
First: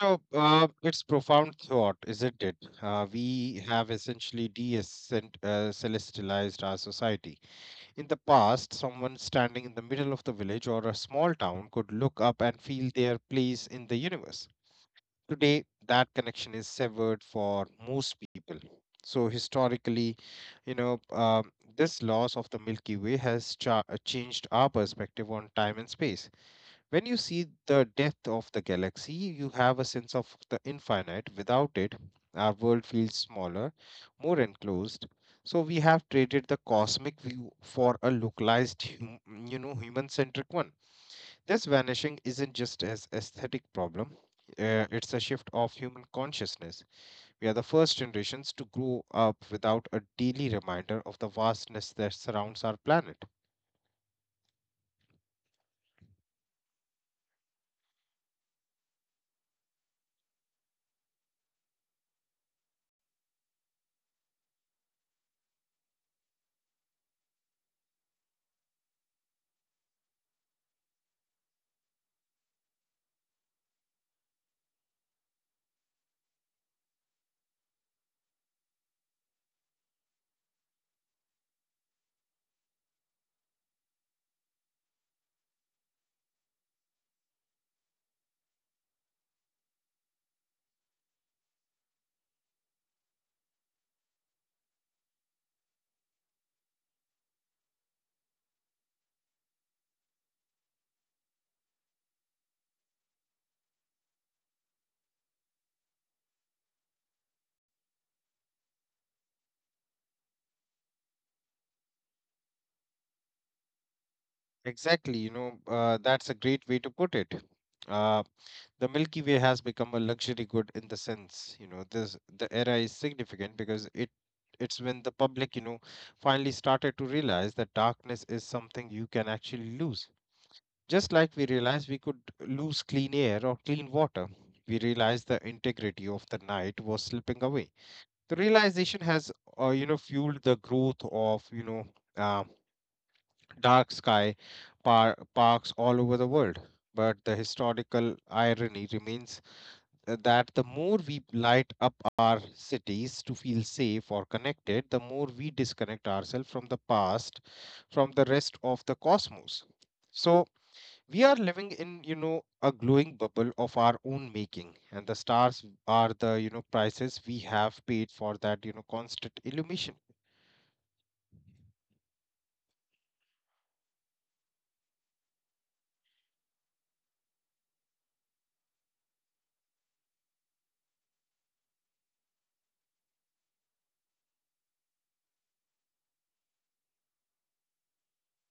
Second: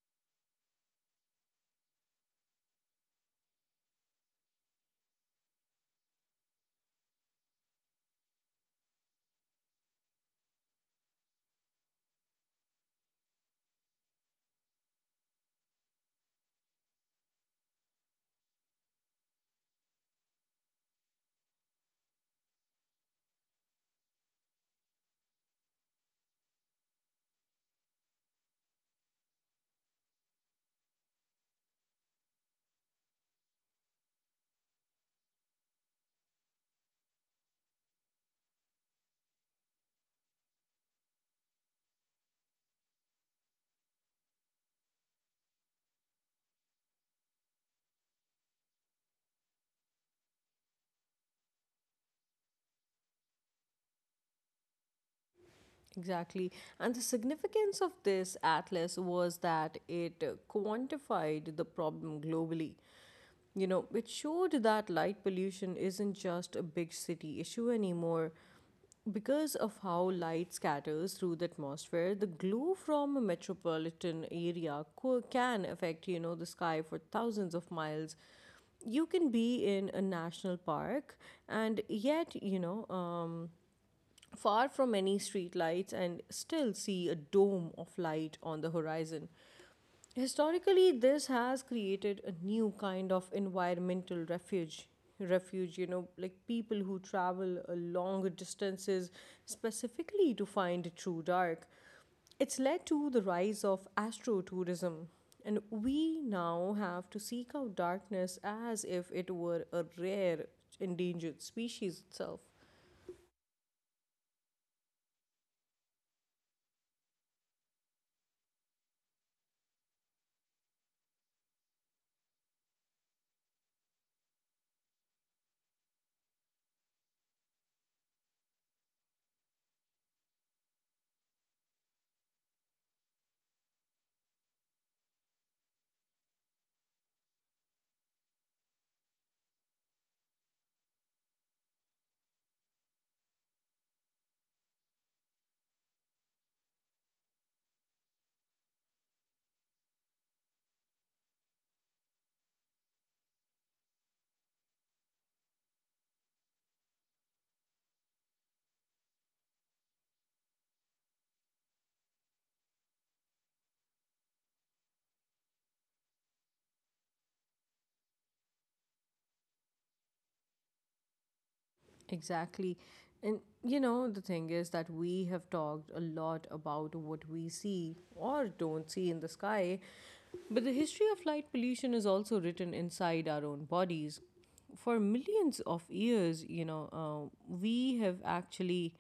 [SPEAKER 2] So, it's profound thought, isn't it? We have essentially celestialized our society. In the past, someone standing in the middle of the village or a small town could look up and feel their place in the universe. Today, that connection is severed for most people. So, historically, you know, um, this loss of the Milky Way has changed our perspective on time and space. When you see the depth of the galaxy, you have a sense of the infinite. Without it, our world feels smaller, more enclosed. So, we have traded the cosmic view for a localized, human centric one. This vanishing isn't just an aesthetic problem. It's a shift of human consciousness. We are the first generations to grow up without a daily reminder of the vastness that surrounds our planet.
[SPEAKER 1] Exactly. And the significance of this atlas was that it quantified the problem globally. You know, it showed that light pollution isn't just a big city issue anymore. Because of how light scatters through the atmosphere, the glow from a metropolitan area can affect, you know, the sky for thousands of miles. You can be in a national park and yet, far from any streetlights and still see a dome of light on the horizon. Historically, this has created a new kind of environmental refuge. Refuge, you know, like people who travel a long distances specifically to find true dark. It's led to the rise of astrotourism, and we now have to seek out darkness as if it were a rare endangered species itself.
[SPEAKER 2] Exactly, that's a great way to put it. Uh, the Milky Way has become a luxury good in the sense. You know, this The era is significant because it's when the public, finally started to realize that darkness is something you can actually lose. Just like we realized we could lose clean air or clean water, we realized the integrity of the night was slipping away. The realization has, fueled the growth of, uh, dark sky parks all over the world. But the historical irony remains that the more we light up our cities to feel safe or connected, the more we disconnect ourselves from the past, from the rest of the cosmos. So, we are living in, a glowing bubble of our own making, and the stars are the, prices we have paid for that, constant illumination.
[SPEAKER 1] Exactly. And you know, the thing is that we have talked a lot about what we see or don't see in the sky, but the history of light pollution is also written inside our own bodies. For millions of years, we have actually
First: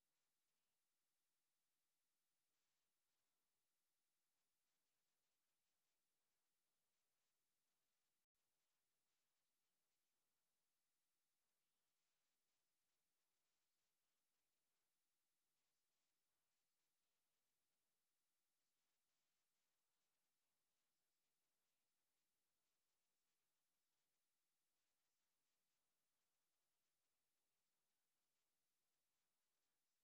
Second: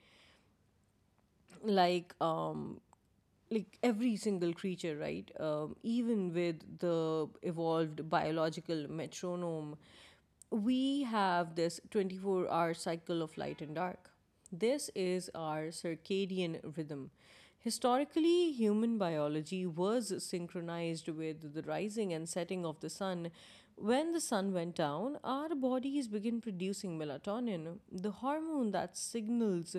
[SPEAKER 1] like um, like every single creature, right? Even with the evolved biological metronome, we have this 24-hour cycle of light and dark. This is our circadian rhythm. Historically, human biology was synchronized with the rising and setting of the sun. When the sun went down, our bodies begin producing melatonin, the hormone that signals,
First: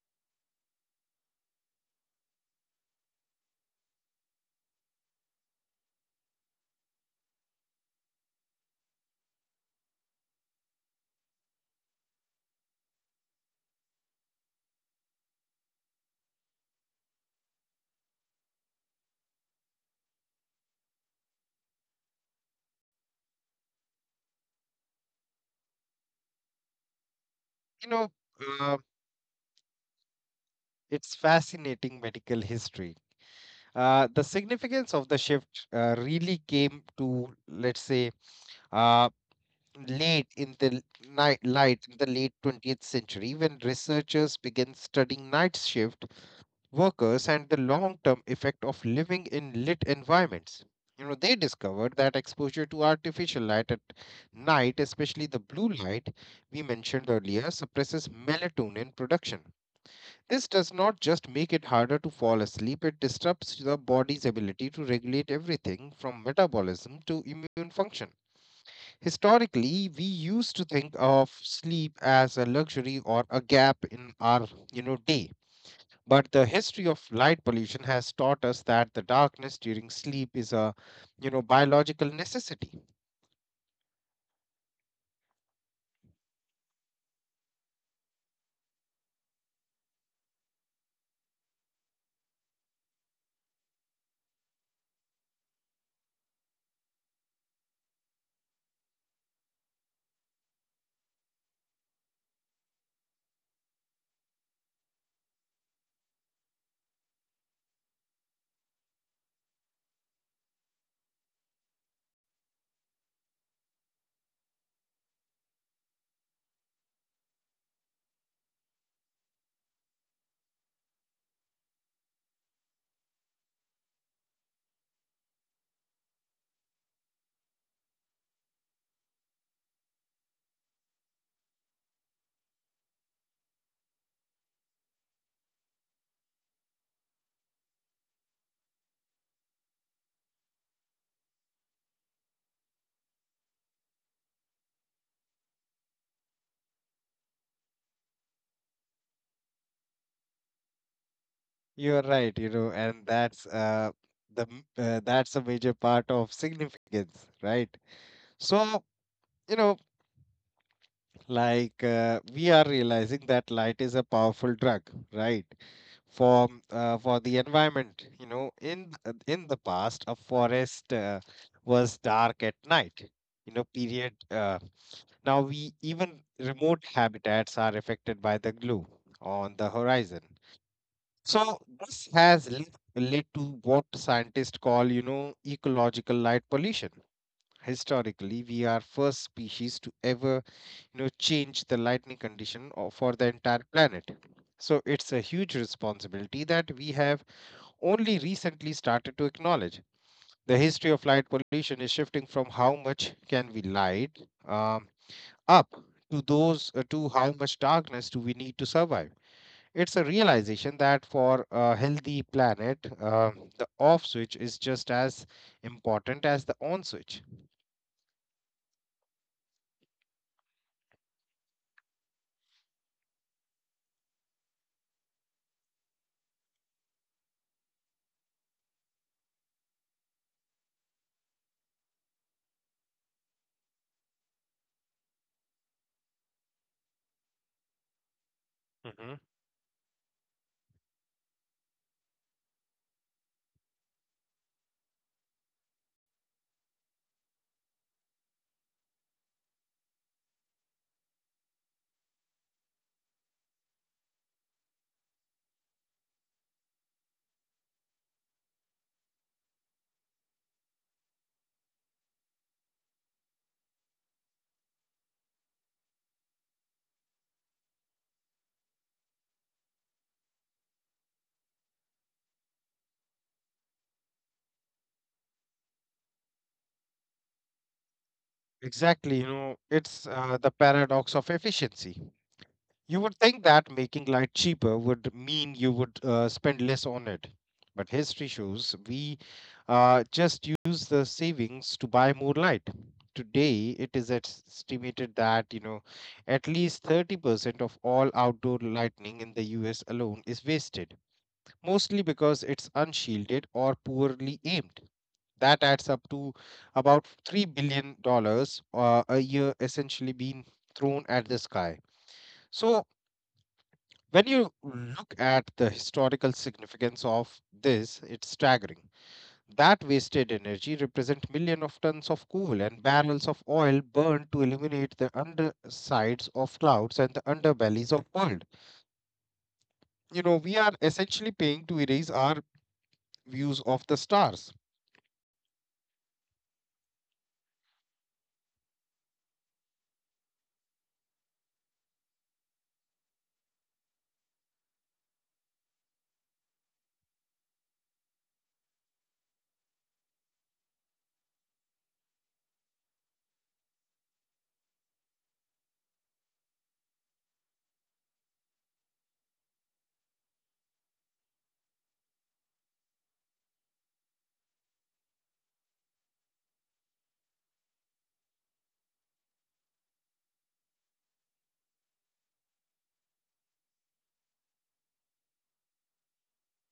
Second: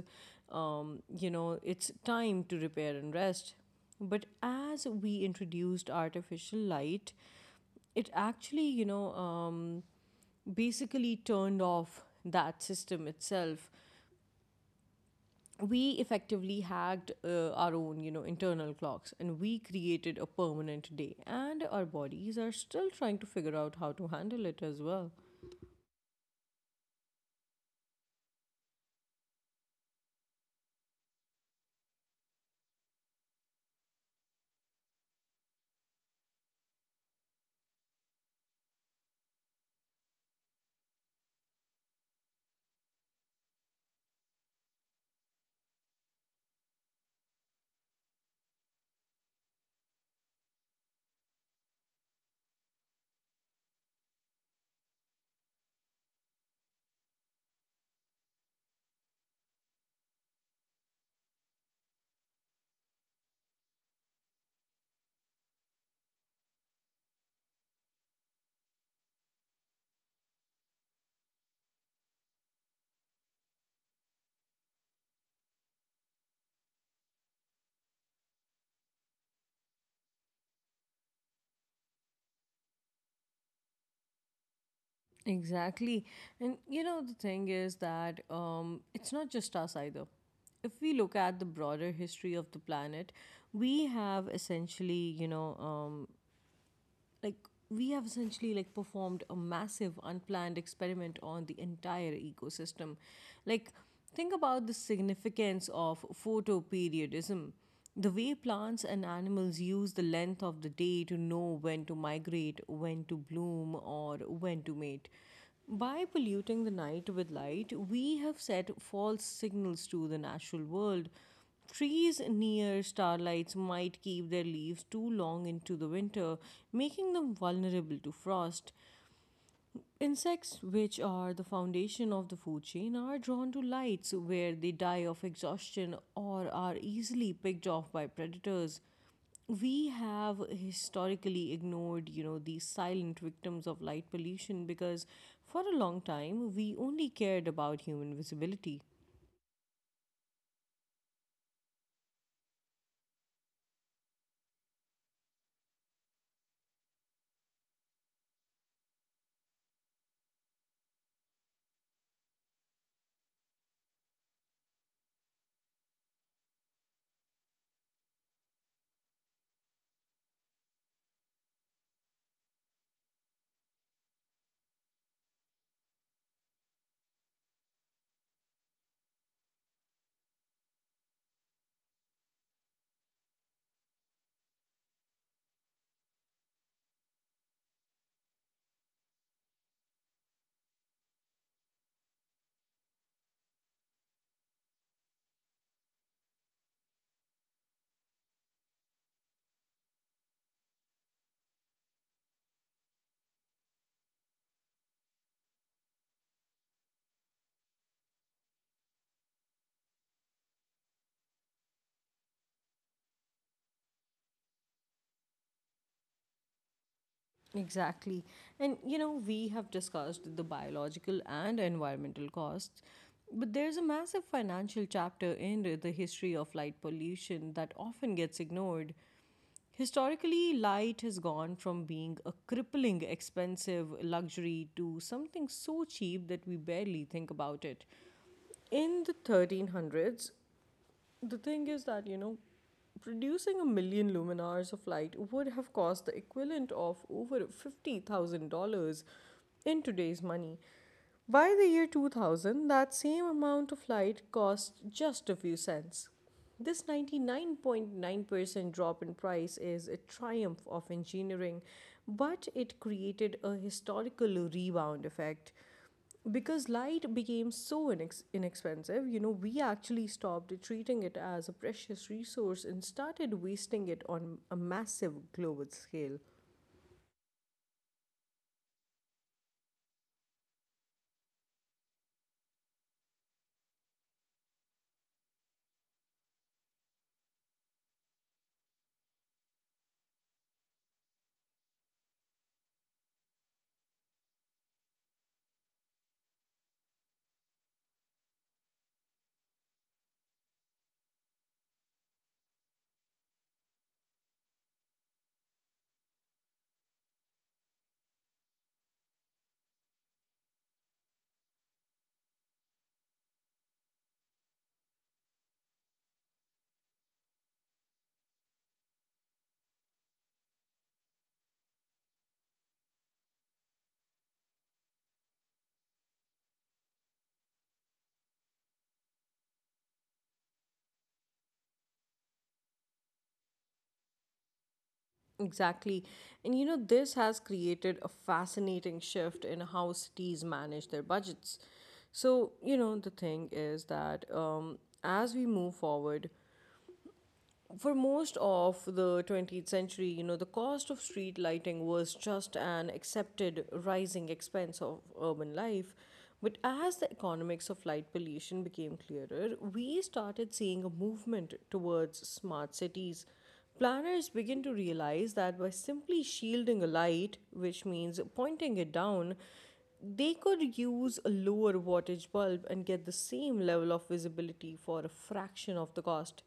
[SPEAKER 1] you know, it's time to repair and rest. But as we introduced artificial light, it actually, basically turned off that system itself. We effectively hacked our own, you know, internal clocks, and we created a permanent day. And our bodies are still trying to figure out how to handle it as well.
[SPEAKER 2] you know uh, it's fascinating medical history. The significance of the shift really came to, let's say, uh, late in the late 20th century when researchers began studying night shift workers and the long-term effect of living in lit environments. You know, they discovered that exposure to artificial light at night, especially the blue light we mentioned earlier, suppresses melatonin production. This does not just make it harder to fall asleep, it disrupts the body's ability to regulate everything from metabolism to immune function. Historically, we used to think of sleep as a luxury or a gap in our, day, but the history of light pollution has taught us that the darkness during sleep is a, biological necessity.
[SPEAKER 1] Exactly. And you know, the thing is that it's not just us either. If we look at the broader history of the planet, we have essentially, like performed a massive unplanned experiment on the entire ecosystem. Like think about the significance of photoperiodism, the way plants and animals use the length of the day to know when to migrate, when to bloom, or when to mate. By polluting the night with light, we have set false signals to the natural world. Trees near starlights might keep their leaves too long into the winter, making them vulnerable to frost. Insects, which are the foundation of the food chain, are drawn to lights where they die of exhaustion or are easily picked off by predators. We have historically ignored, you know, these silent victims of light pollution because for a long time we only cared about human visibility.
[SPEAKER 2] You're right, and that's a major part of significance, right? So, you know, like, we are realizing that light is a powerful drug, right? For the environment, in in the past, a forest, was dark at night. You know, period. Now we even remote habitats are affected by the glow on the horizon. So this has led to what scientists call, ecological light pollution. Historically, we are first species to ever, change the lightning condition for the entire planet. So it's a huge responsibility that we have only recently started to acknowledge. The history of light pollution is shifting from how much can we light um, up to how much darkness do we need to survive. It's a realization that for a healthy planet, the off switch is just as important as the on switch.
[SPEAKER 1] Exactly. And you know, we have discussed the biological and environmental costs, but there's a massive financial chapter in the history of light pollution that often gets ignored. Historically, light has gone from being a crippling expensive luxury to something so cheap that we barely think about it.
[SPEAKER 2] Mhm.
[SPEAKER 1] In the 1300s, the thing is that, you know, producing a million lumen hours of light would have cost the equivalent of over $50,000 in today's money. By the year 2000, that same amount of light cost just a few cents. This 99.9% drop in price is a triumph of engineering, but it created a historical rebound effect. Because light became so inexpensive, you know, we actually stopped treating it as a precious resource and started wasting it on a massive global scale.
[SPEAKER 2] Exactly. It's the paradox of efficiency. You would think that making light cheaper would mean you would, spend less on it. But history shows we, just use the savings to buy more light. Today, it is estimated that, at least 30% of all outdoor lighting in the US alone is wasted, mostly because it's unshielded or poorly aimed. That adds up to about $3 billion dollars, a year essentially being thrown at the sky. So when you look at the historical significance of this, it's staggering. That wasted energy represents millions of tons of coal and barrels of oil burned to illuminate the undersides of clouds and the underbellies of world. You know, we are essentially paying to erase our views of the stars.
[SPEAKER 1] Exactly. And you know, this has created a fascinating shift in how cities manage their budgets. So, you know, the thing is that as we move forward, for most of the 20th century, you know, the cost of street lighting was just an accepted rising expense of urban life. But as the economics of light pollution became clearer, we started seeing a movement towards smart cities. Planners begin to realize that by simply shielding a light, which means pointing it down, they could use a lower wattage bulb and get the same level of visibility for a fraction of the cost.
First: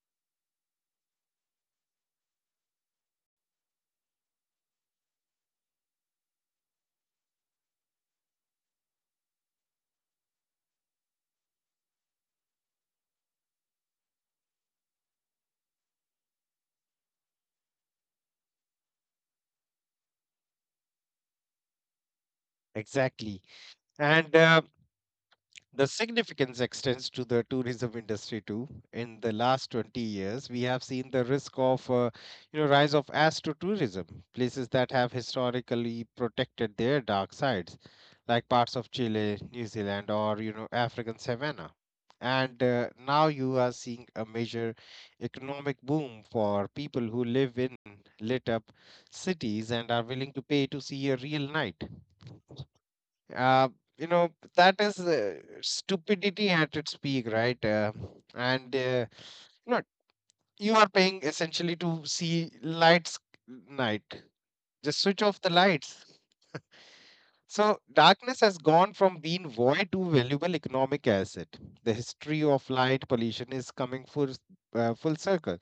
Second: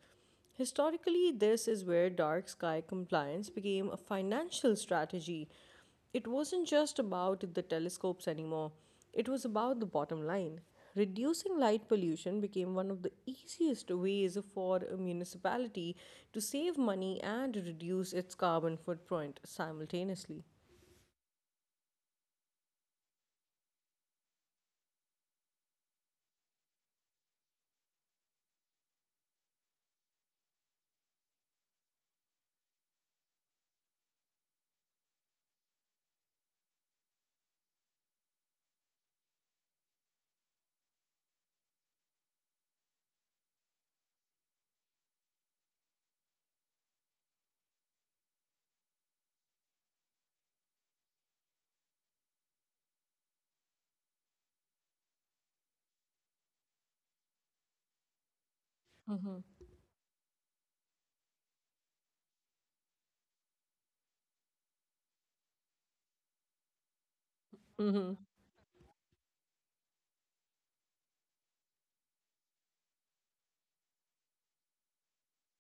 [SPEAKER 1] Historically, this is where dark sky compliance became a financial strategy. It wasn't just about the telescopes anymore, it was about the bottom line. Reducing light pollution became one of the easiest ways for a municipality to save money and reduce its carbon footprint simultaneously.
[SPEAKER 2] Exactly. And the significance extends to the tourism industry too. In the last 20 years, we have seen the risk of, you know, rise of astrotourism, places that have historically protected their dark sides, like parts of Chile, New Zealand, or, African savanna. And now you are seeing a major economic boom for people who live in lit up cities and are willing to pay to see a real night. Uh, you know, that is stupidity at its peak, right? And uh,
[SPEAKER 1] Mm-hmm.
[SPEAKER 2] you know, you are paying essentially to see lights night. Just switch off the lights. So darkness has gone from being void to valuable economic asset. The history of light pollution is coming full circle.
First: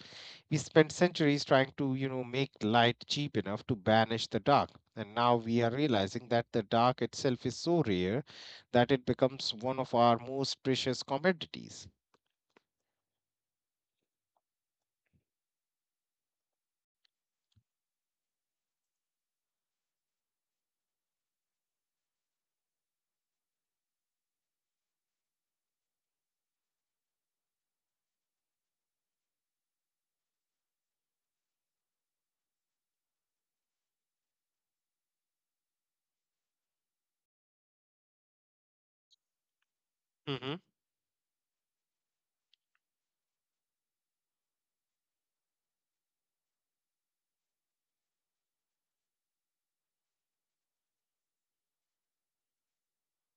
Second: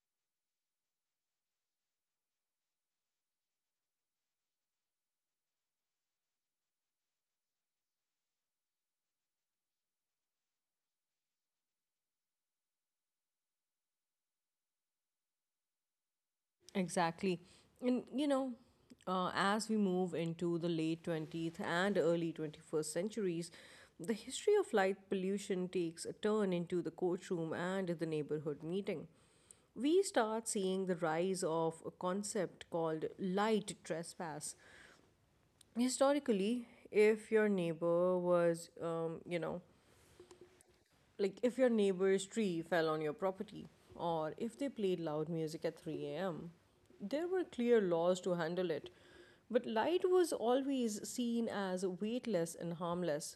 [SPEAKER 2] We spent centuries trying to, make light cheap enough to banish the dark. And now we are realizing that the dark itself is so rare that it becomes one of our most precious commodities.
[SPEAKER 1] Exactly. And you know, as we move into the late 20th and early 21st centuries, the history of light pollution takes a turn into the courtroom and the neighborhood meeting. We start seeing the rise of a concept called light trespass. Historically, if your neighbor
[SPEAKER 2] Mhm.
[SPEAKER 1] like if your neighbor's tree fell on your property or if they played loud music at 3 a.m. There were clear laws to handle it, but light was always seen as weightless and harmless.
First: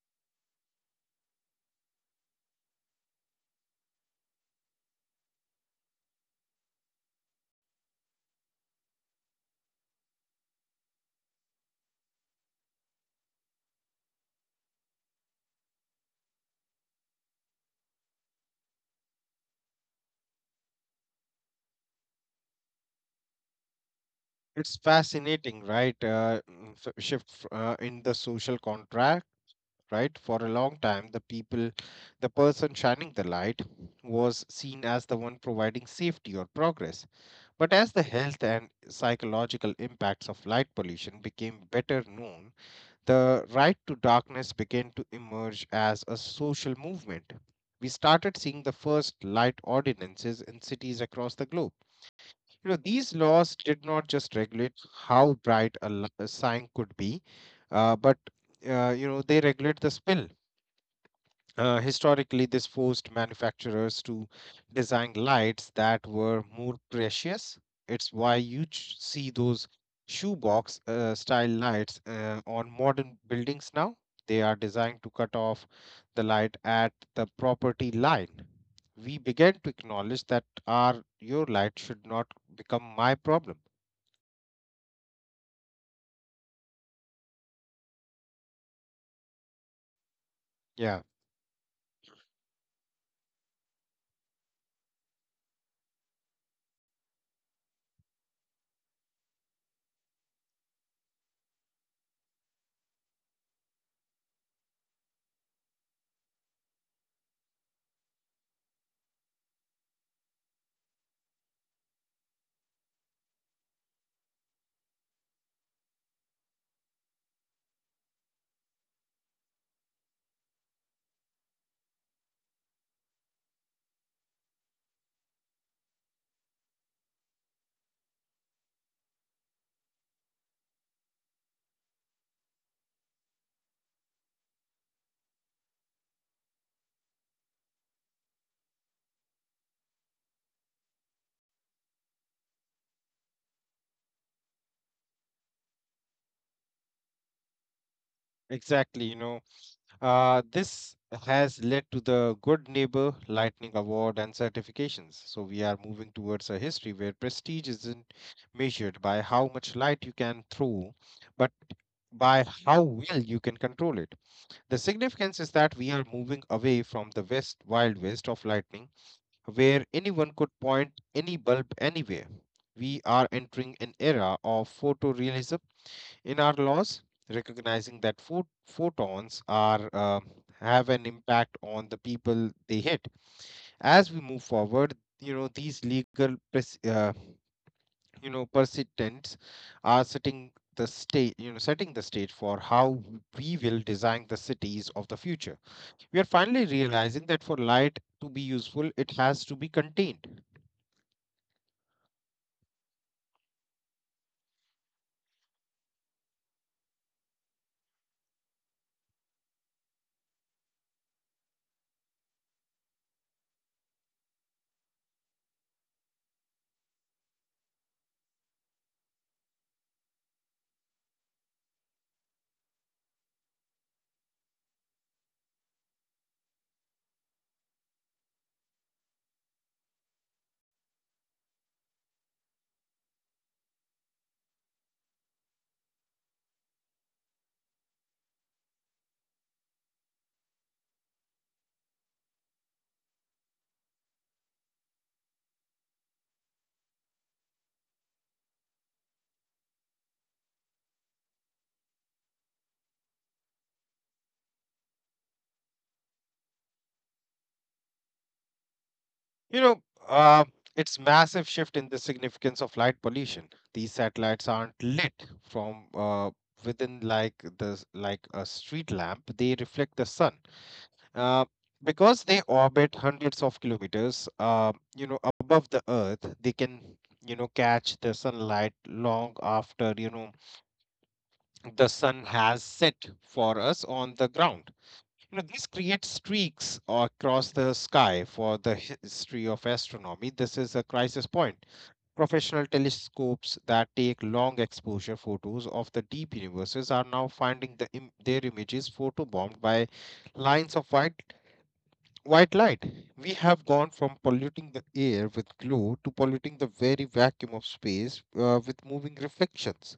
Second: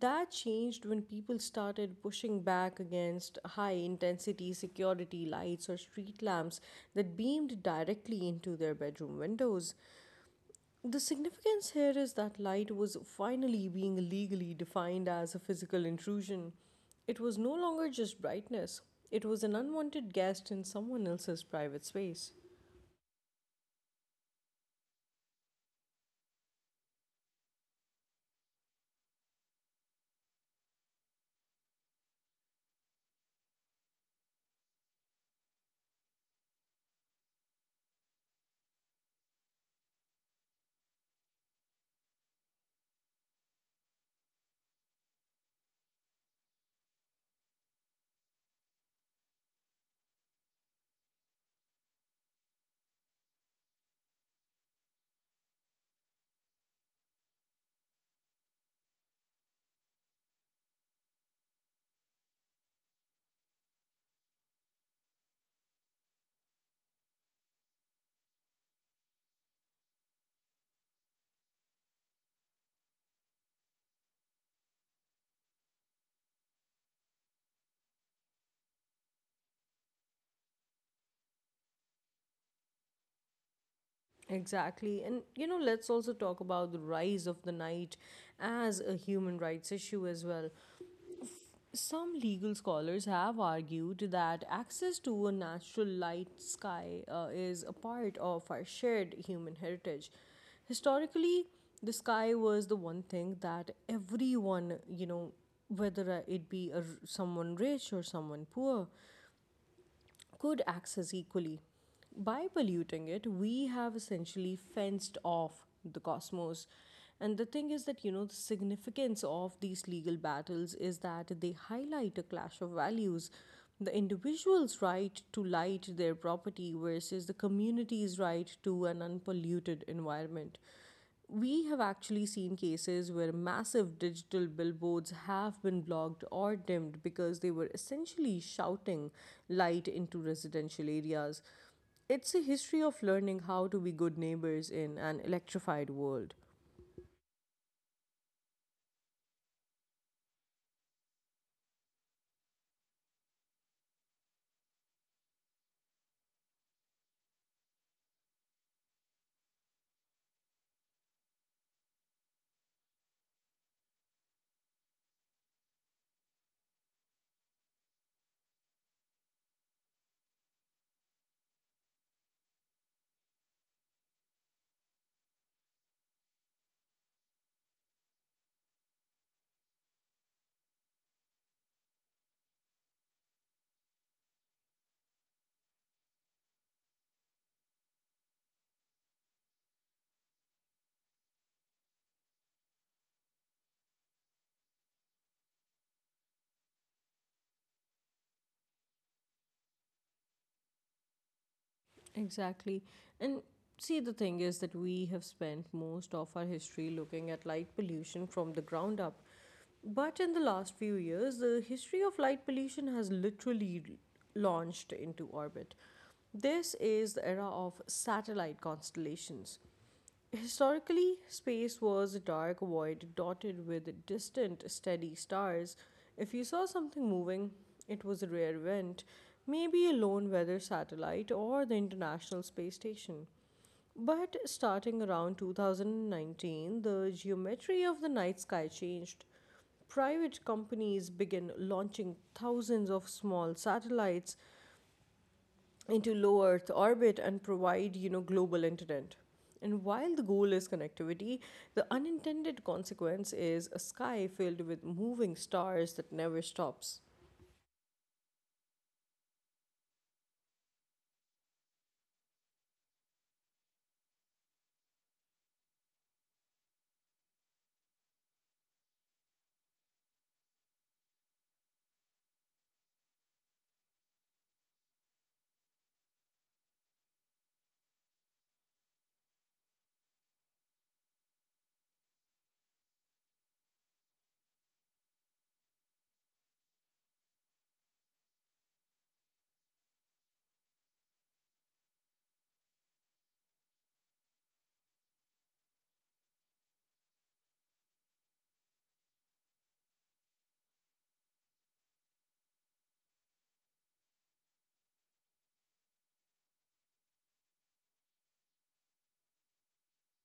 [SPEAKER 1] That changed when people started pushing back against high intensity security lights or street lamps that beamed directly into their bedroom windows. The significance here is that light was finally being legally defined as a physical intrusion. It was no longer just brightness, it was an unwanted guest in someone else's private space.
[SPEAKER 2] It's fascinating, right? So, shift in the social contract, right? For a long time, the people, the person shining the light was seen as the one providing safety or progress. But as the health and psychological impacts of light pollution became better known, the right to darkness began to emerge as a social movement. We started seeing the first light ordinances in cities across the globe. You know, these laws did not just regulate how bright a sign could be, but you know, they regulate the smell. Historically, this forced manufacturers to design lights that were more precious. It's why you see those shoebox style lights on modern buildings now. They are designed to cut off the light at the property line. We began to acknowledge that our your light should not become my problem.
[SPEAKER 1] Exactly, let's also talk about the rise of the night as a human rights issue as well.
[SPEAKER 2] Yeah,
[SPEAKER 1] Some legal scholars have argued that access to a natural light sky is a part of our shared human heritage. Historically, the sky was the one thing that everyone, whether it be someone rich or someone poor, could access equally. By polluting it, we have essentially fenced off the cosmos. And the thing is that, you know, the significance of these legal battles is that they highlight a clash of values. The individual's right to light their property versus the community's right to an unpolluted environment. We have actually seen cases where massive digital billboards have been blocked or dimmed because they were essentially shouting light into residential areas. It's a history of learning how to be good neighbors in an electrified world.
[SPEAKER 2] exactly. You know, this has led to the Good Neighbor Lightning Award and certifications. So we are moving towards a history where prestige isn't measured by how much light you can throw, but by how well you can control it. The significance is that we are moving away from the West Wild West of lightning, where anyone could point any bulb anywhere. We are entering an era of photorealism in our laws, recognizing that photons are have an impact on the people they hit. As we move forward, you know, these legal precedents are setting the stage you know setting the stage for how we will design the cities of the future. We are finally realizing that for light to be useful, it has to be contained.
[SPEAKER 1] Exactly. And see, the thing is that we have spent most of our history looking at light pollution from the ground up. But in the last few years, the history of light pollution has literally launched into orbit. This is the era of satellite constellations. Historically, space was a dark void dotted with distant, steady stars. If you saw something moving, it was a rare event, maybe a lone weather satellite or the International Space Station. But starting around 2019, the geometry of the night sky changed. Private companies began launching thousands of small satellites into low Earth orbit and provide global internet. And while the goal is connectivity, the unintended consequence is a sky filled with moving stars that never stops.
[SPEAKER 2] You know, uh, it's massive shift in the significance of light pollution. These satellites aren't lit from within, like the like a street lamp. They reflect the sun. Uh, because they orbit hundreds of kilometers, you know, above the Earth, they can, you know, catch the sunlight long after, you know, the sun has set for us on the ground. You know, this creates streaks across the sky. For the history of astronomy, this is a crisis point. Professional telescopes that take long exposure photos of the deep universes are now finding their images photobombed by lines of white light. We have gone from polluting the air with glow to polluting the very vacuum of space with moving reflections.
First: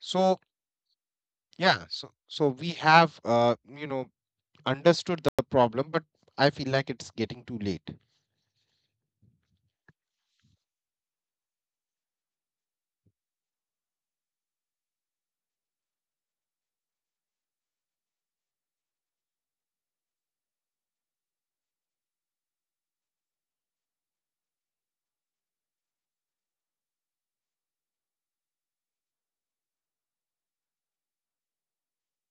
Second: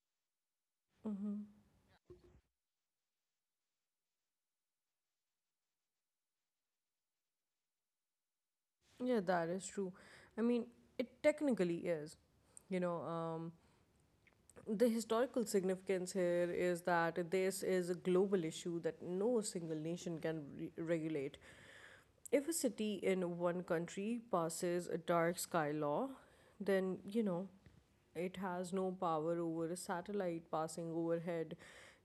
[SPEAKER 2] So
[SPEAKER 1] Hmm.
[SPEAKER 2] yeah, so we have, you know, understood the problem, but I feel like it's getting too late.
[SPEAKER 1] Yeah, that is true. I mean, it technically is. You know, um, the historical significance here is that this is a global issue that no single nation can regulate. If a city in one country passes a dark sky law, then it has no power over a satellite passing overhead.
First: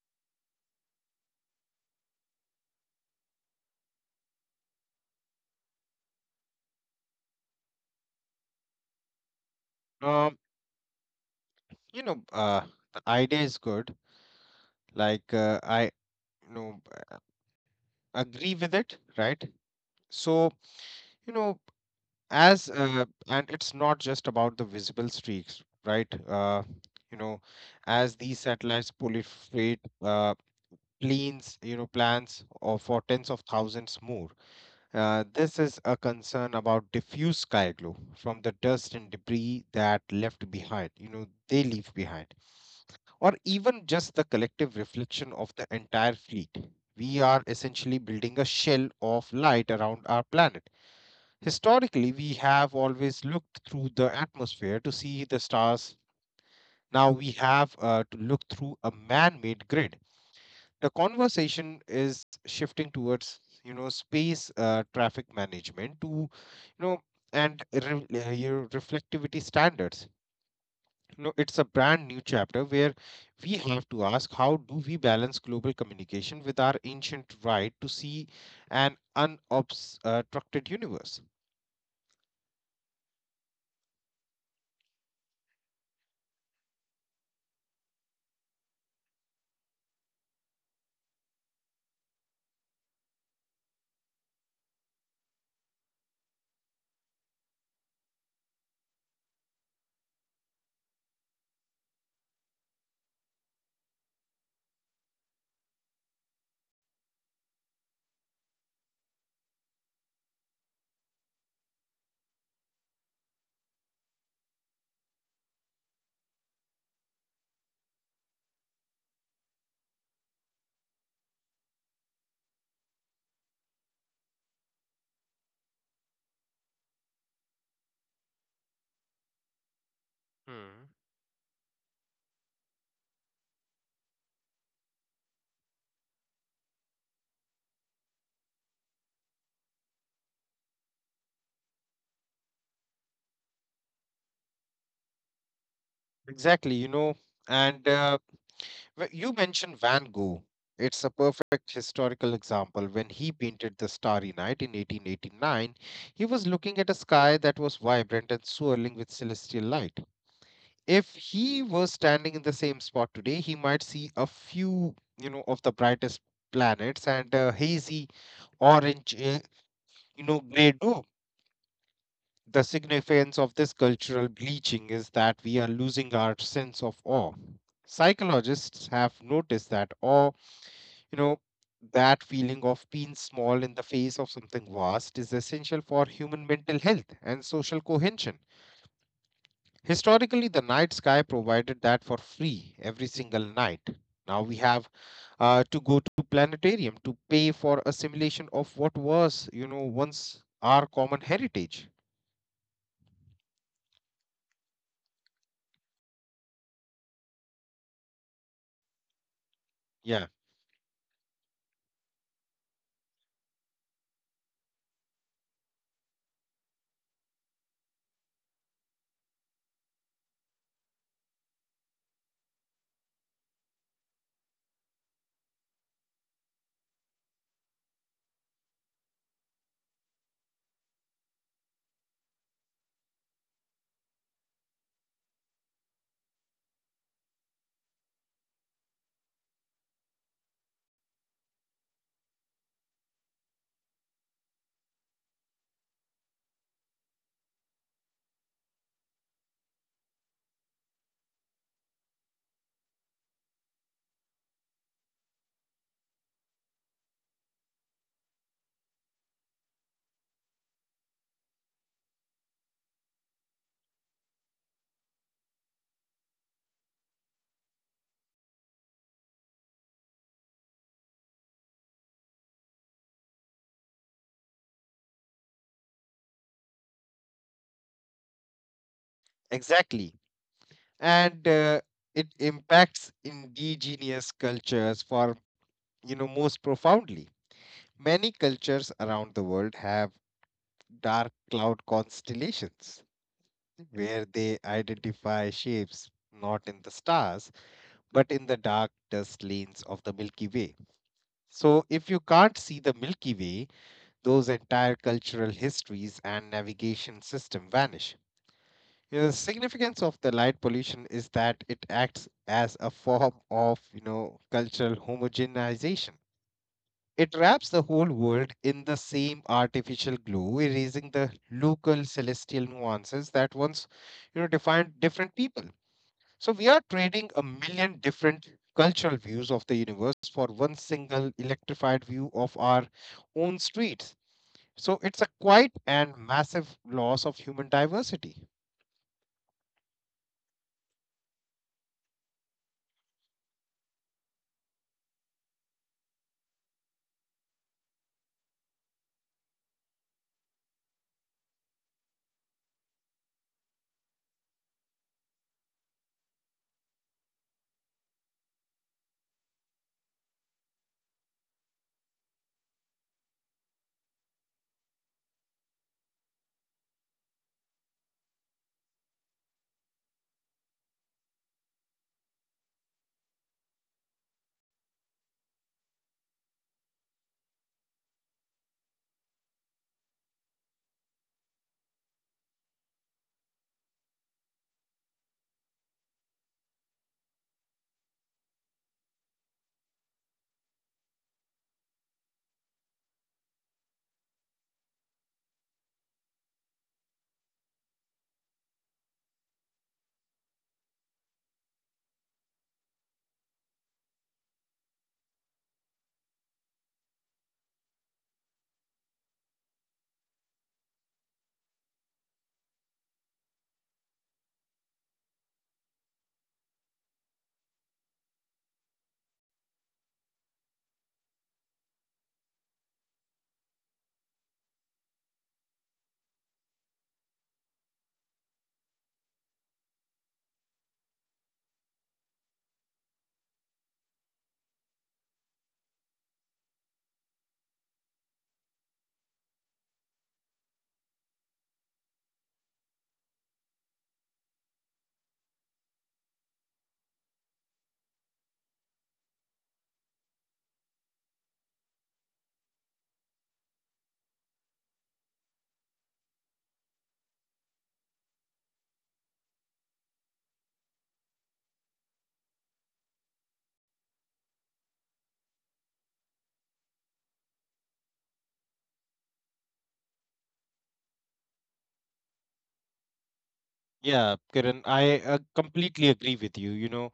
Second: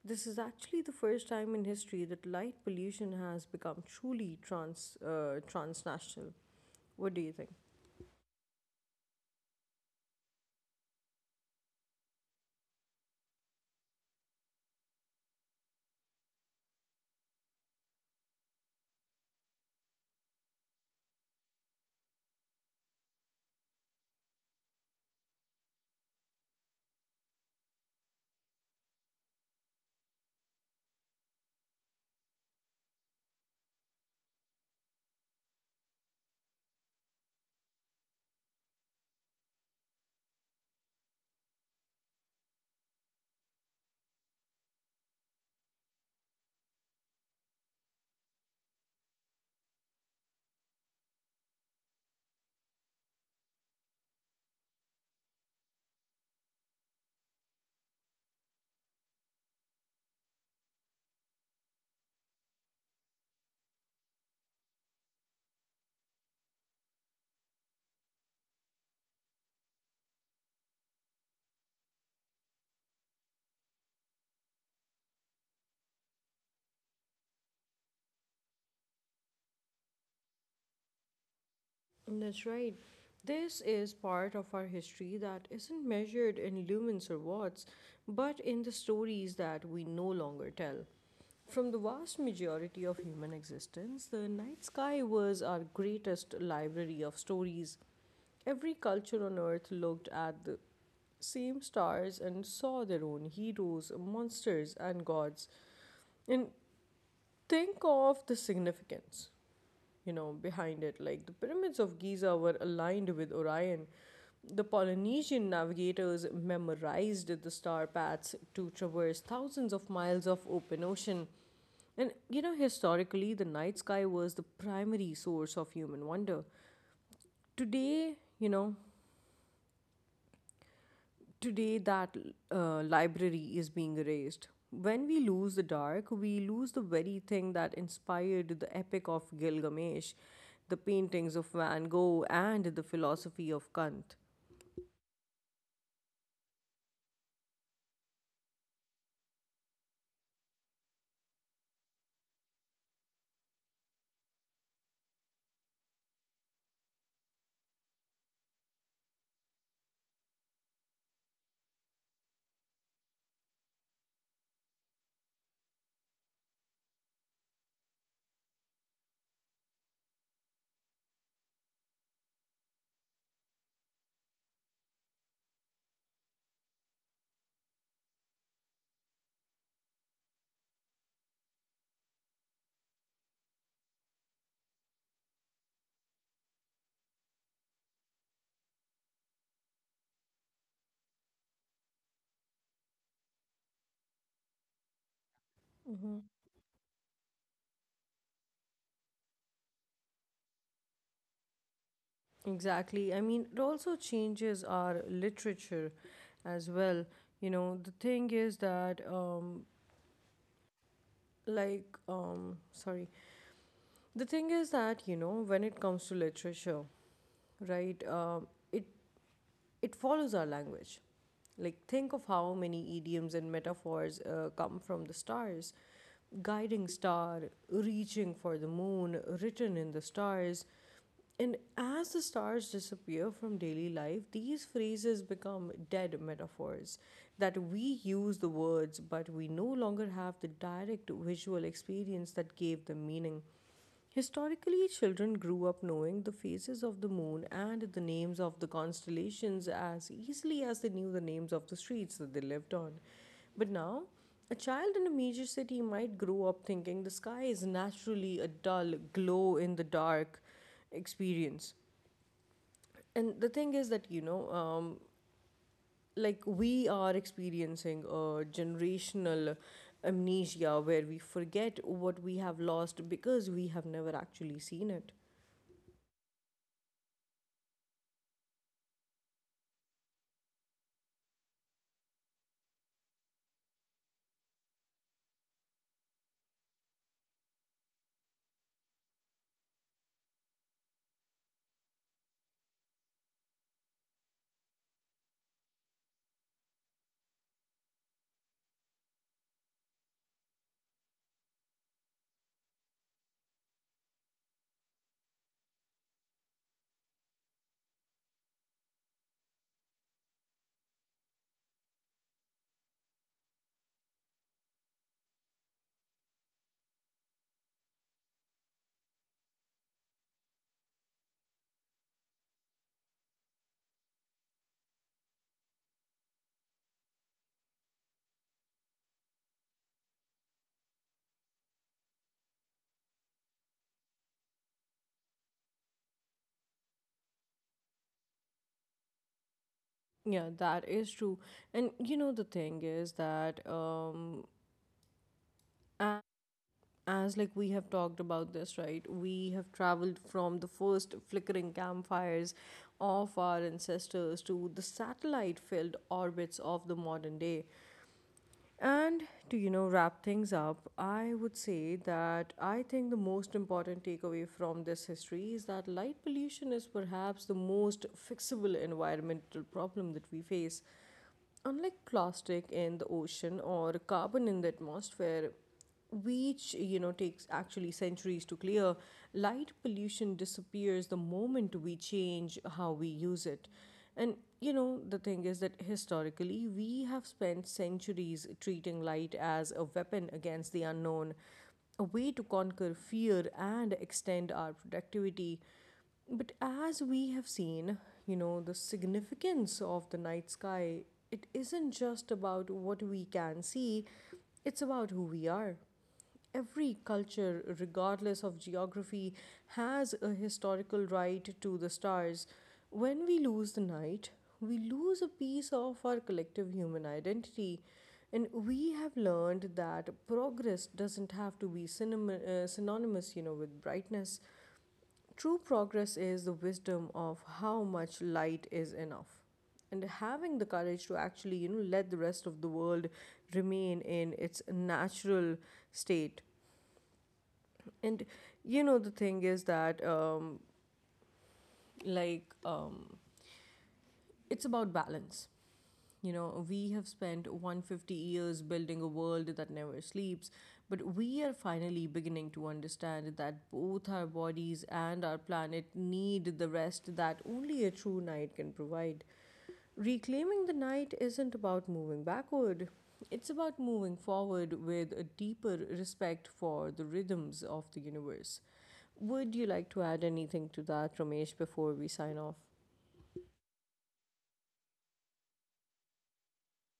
[SPEAKER 1] This is actually the first time in history that light pollution has become truly transnational. What do you think?
[SPEAKER 2] Um, you know, uh, the idea is good. Like you know, agree with it, right? So, you know, as and it's not just about the visible streaks, right? You know, as these satellites proliferate, planes you know plans of for tens of thousands more. This is a concern about diffuse sky glow from the dust and debris that left behind you know they leave behind, or even just the collective reflection of the entire fleet. We are essentially building a shell of light around our planet. Historically, we have always looked through the atmosphere to see the stars. Now we have, to look through a man-made grid. The conversation is shifting towards, you know, space traffic management, to, you know, and re- your reflectivity standards. You know, it's a brand new chapter where we have to ask, how do we balance global communication with our ancient right to see an unobstructed universe?
[SPEAKER 1] That's right. This is part of our history that isn't measured in lumens or watts, but in the stories that we no longer tell. From the vast majority of human existence, the night sky was our greatest library of stories. Every culture on earth looked at the same stars and saw their own heroes, monsters, and gods. And think of the significance, you know, behind it. Like the pyramids of Giza were aligned with Orion. The Polynesian navigators memorized the star paths to traverse thousands of miles of open ocean. Historically, the night sky was the primary source of human wonder. Today, you know,
[SPEAKER 2] Hmm.
[SPEAKER 1] Today, that library is being erased. When we lose the dark, we lose the very thing that inspired the epic of Gilgamesh, the paintings of Van Gogh, and the philosophy of Kant.
[SPEAKER 2] Exactly, you know, and you mentioned Van Gogh. It's a perfect historical example. When he painted The Starry Night in 1889, he was looking at a sky that was vibrant and swirling with celestial light. If he was standing in the same spot today, he might see a few, you know, of the brightest planets and a hazy orange, you know, gray dome. The significance of this cultural bleaching is that we are losing our sense of awe. Psychologists have noticed that awe, you know, that feeling of being small in the face of something vast is essential for human mental health and social cohesion. Historically, the night sky provided that for free every single night. Now we have, to go to planetarium to pay for a simulation of what was, you know, once our common heritage.
[SPEAKER 1] Exactly. I mean, it also changes our literature as well. You know, the thing is that,
[SPEAKER 2] Yeah,
[SPEAKER 1] like, sorry, the thing is that, you know, When it comes to literature, right, um, it it follows our language. Like, think of how many idioms and metaphors come from the stars. Guiding star, reaching for the moon, written in the stars. And as the stars disappear from daily life, these phrases become dead metaphors that we use the words, but we no longer have the direct visual experience that gave them meaning. Historically, children grew up knowing the phases of the moon and the names of the constellations as easily as they knew the names of the streets that they lived on. But now, a child in a major city might grow up thinking the sky is naturally a dull, glow in the dark experience. And the thing is that, you know, like we are experiencing a generational amnesia where we forget what we have lost because we have never actually seen it.
[SPEAKER 2] exactly. And it impacts indigenous cultures, for, you know, most profoundly. Many cultures around the world have dark cloud constellations, where they identify shapes not in the stars but in the dark dust lanes of the Milky Way. So, if you can't see the Milky Way, those entire cultural histories and navigation system vanish. You know, the significance of the light pollution is that it acts as a form of, you know, cultural homogenization. It wraps the whole world in the same artificial glow, erasing the local celestial nuances that once, you know, defined different people. So we are trading a million different cultural views of the universe for one single electrified view of our own streets. So it's a quite and massive loss of human diversity.
[SPEAKER 1] Yeah, that is true. And you know, the thing is that a- as like we have talked about this, right? We have traveled from the first flickering campfires of our ancestors to the satellite-filled orbits of the modern day. And to, you know, Wrap things up, I would say that I think the most important takeaway from this history is that light pollution is perhaps the most fixable environmental problem that we face. Unlike plastic in the ocean or carbon in the atmosphere, which takes actually centuries to clear, light pollution disappears the moment we change how we use it. And you know the thing is that historically, we have spent centuries treating light as a weapon against the unknown, a way to conquer fear and extend our productivity. But as we have seen, the significance of the night sky, it isn't just about what we can see, it's about who we are. Every culture, regardless of geography, has a historical right to the stars. When we lose the night, we lose a piece of our collective human identity. And we have learned that progress doesn't have to be synonymous with brightness. True progress is the wisdom of how much light is enough and having the courage to actually let the rest of the world remain in its natural state. And you know the thing is that like It's about balance. You know, we have spent 150 years building a world that never sleeps, but we are finally beginning to understand that both our bodies and our planet need the rest that only a true night can provide. Reclaiming the night isn't about moving backward, it's about moving forward with a deeper respect for the rhythms of the universe. Would you like to add anything to that, Ramesh, before we sign off?
[SPEAKER 2] Yeah, Kiran, I completely agree with you. You know,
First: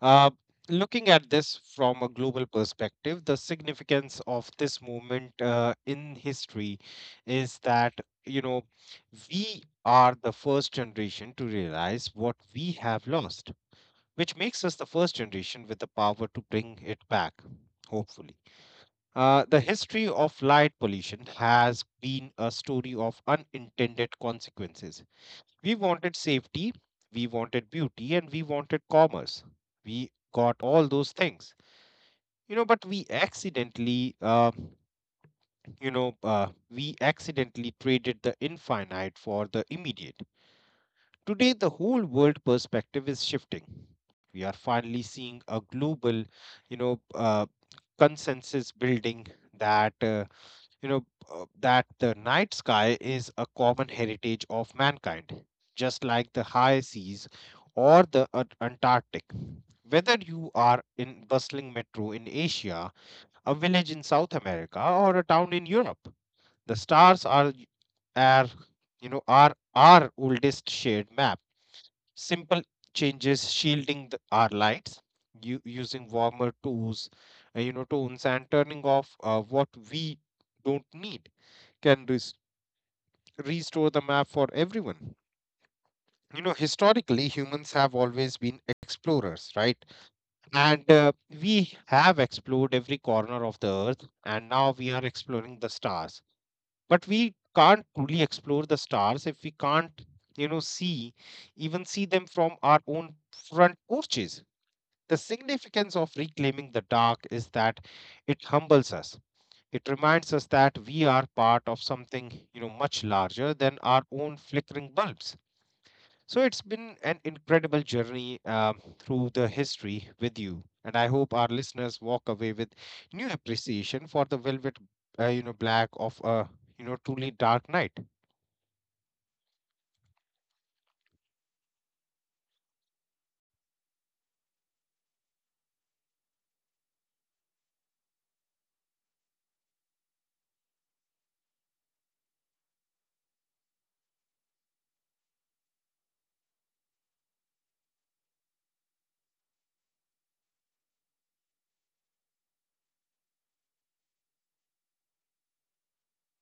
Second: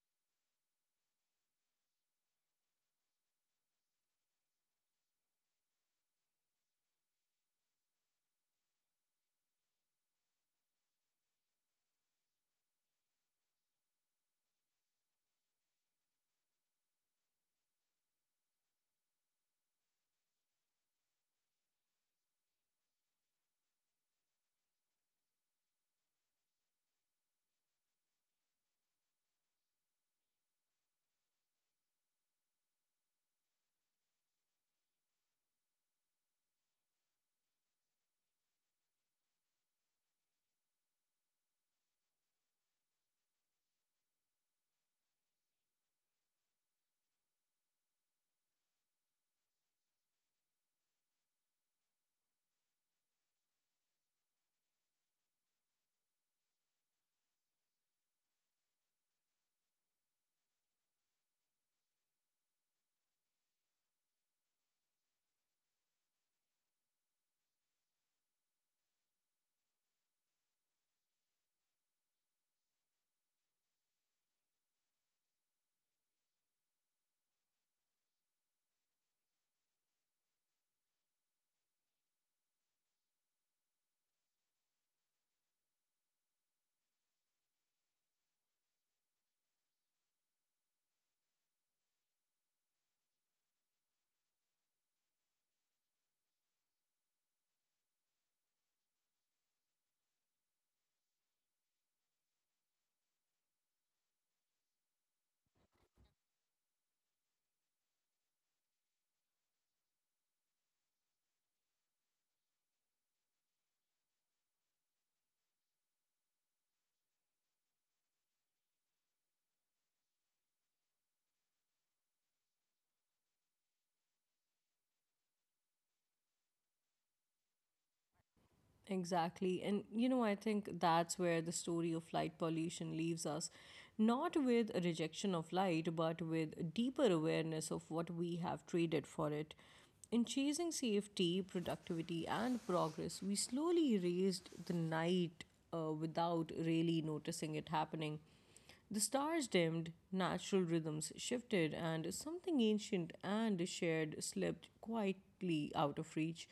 [SPEAKER 2] uh, looking at this from a global perspective, the significance of this moment in history is that, you know, we are the first generation to realize what we have lost, which makes us the first generation with the power to bring it back, hopefully. The history of light pollution has been a story of unintended consequences. We wanted safety, we wanted beauty, and we wanted commerce. We got all those things, you know, but we accidentally traded the infinite for the immediate. Today, the whole world perspective is shifting. We are finally seeing a global, you know, consensus building that you know that the night sky is a common heritage of mankind, just like the high seas or the Antarctic. Whether you are in bustling metro in Asia, a village in South America, or a town in Europe, the stars are you know are our oldest shared map. Simple changes, shielding our lights, using warmer tools you know tones, and turning off what we don't need, can restore the map for everyone. You know, historically, humans have always been explorers, right? And we have explored every corner of the earth, and now we are exploring the stars. But we can't truly explore the stars if we can't, you know, see, even see them from our own front porches. The significance of reclaiming the dark is that it humbles us. It reminds us that we are part of something, you know, much larger than our own flickering bulbs. So it's been an incredible journey through the history with you, and I hope our listeners walk away with new appreciation for the velvet, you know, black of a, you know, truly dark night.
[SPEAKER 1] Exactly. I think that's where the story of light pollution leaves us, not with a rejection of light, but with a deeper awareness of what we have traded for it. In chasing safety, productivity, and progress, we slowly raised the night without really noticing it happening. The stars dimmed, natural rhythms shifted, and something ancient and shared slipped quietly out of reach.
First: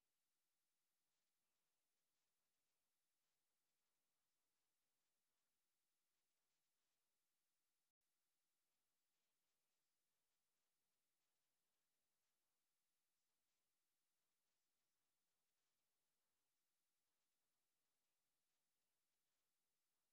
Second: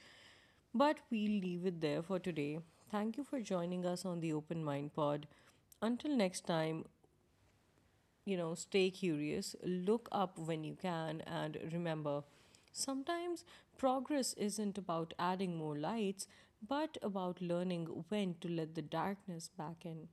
[SPEAKER 1] But we'll leave it there for today. Thank you for joining us on the Open Mind Pod. Until next time, stay curious, look up when you can, and remember sometimes progress isn't about adding more lights, but about learning when to let the darkness back in.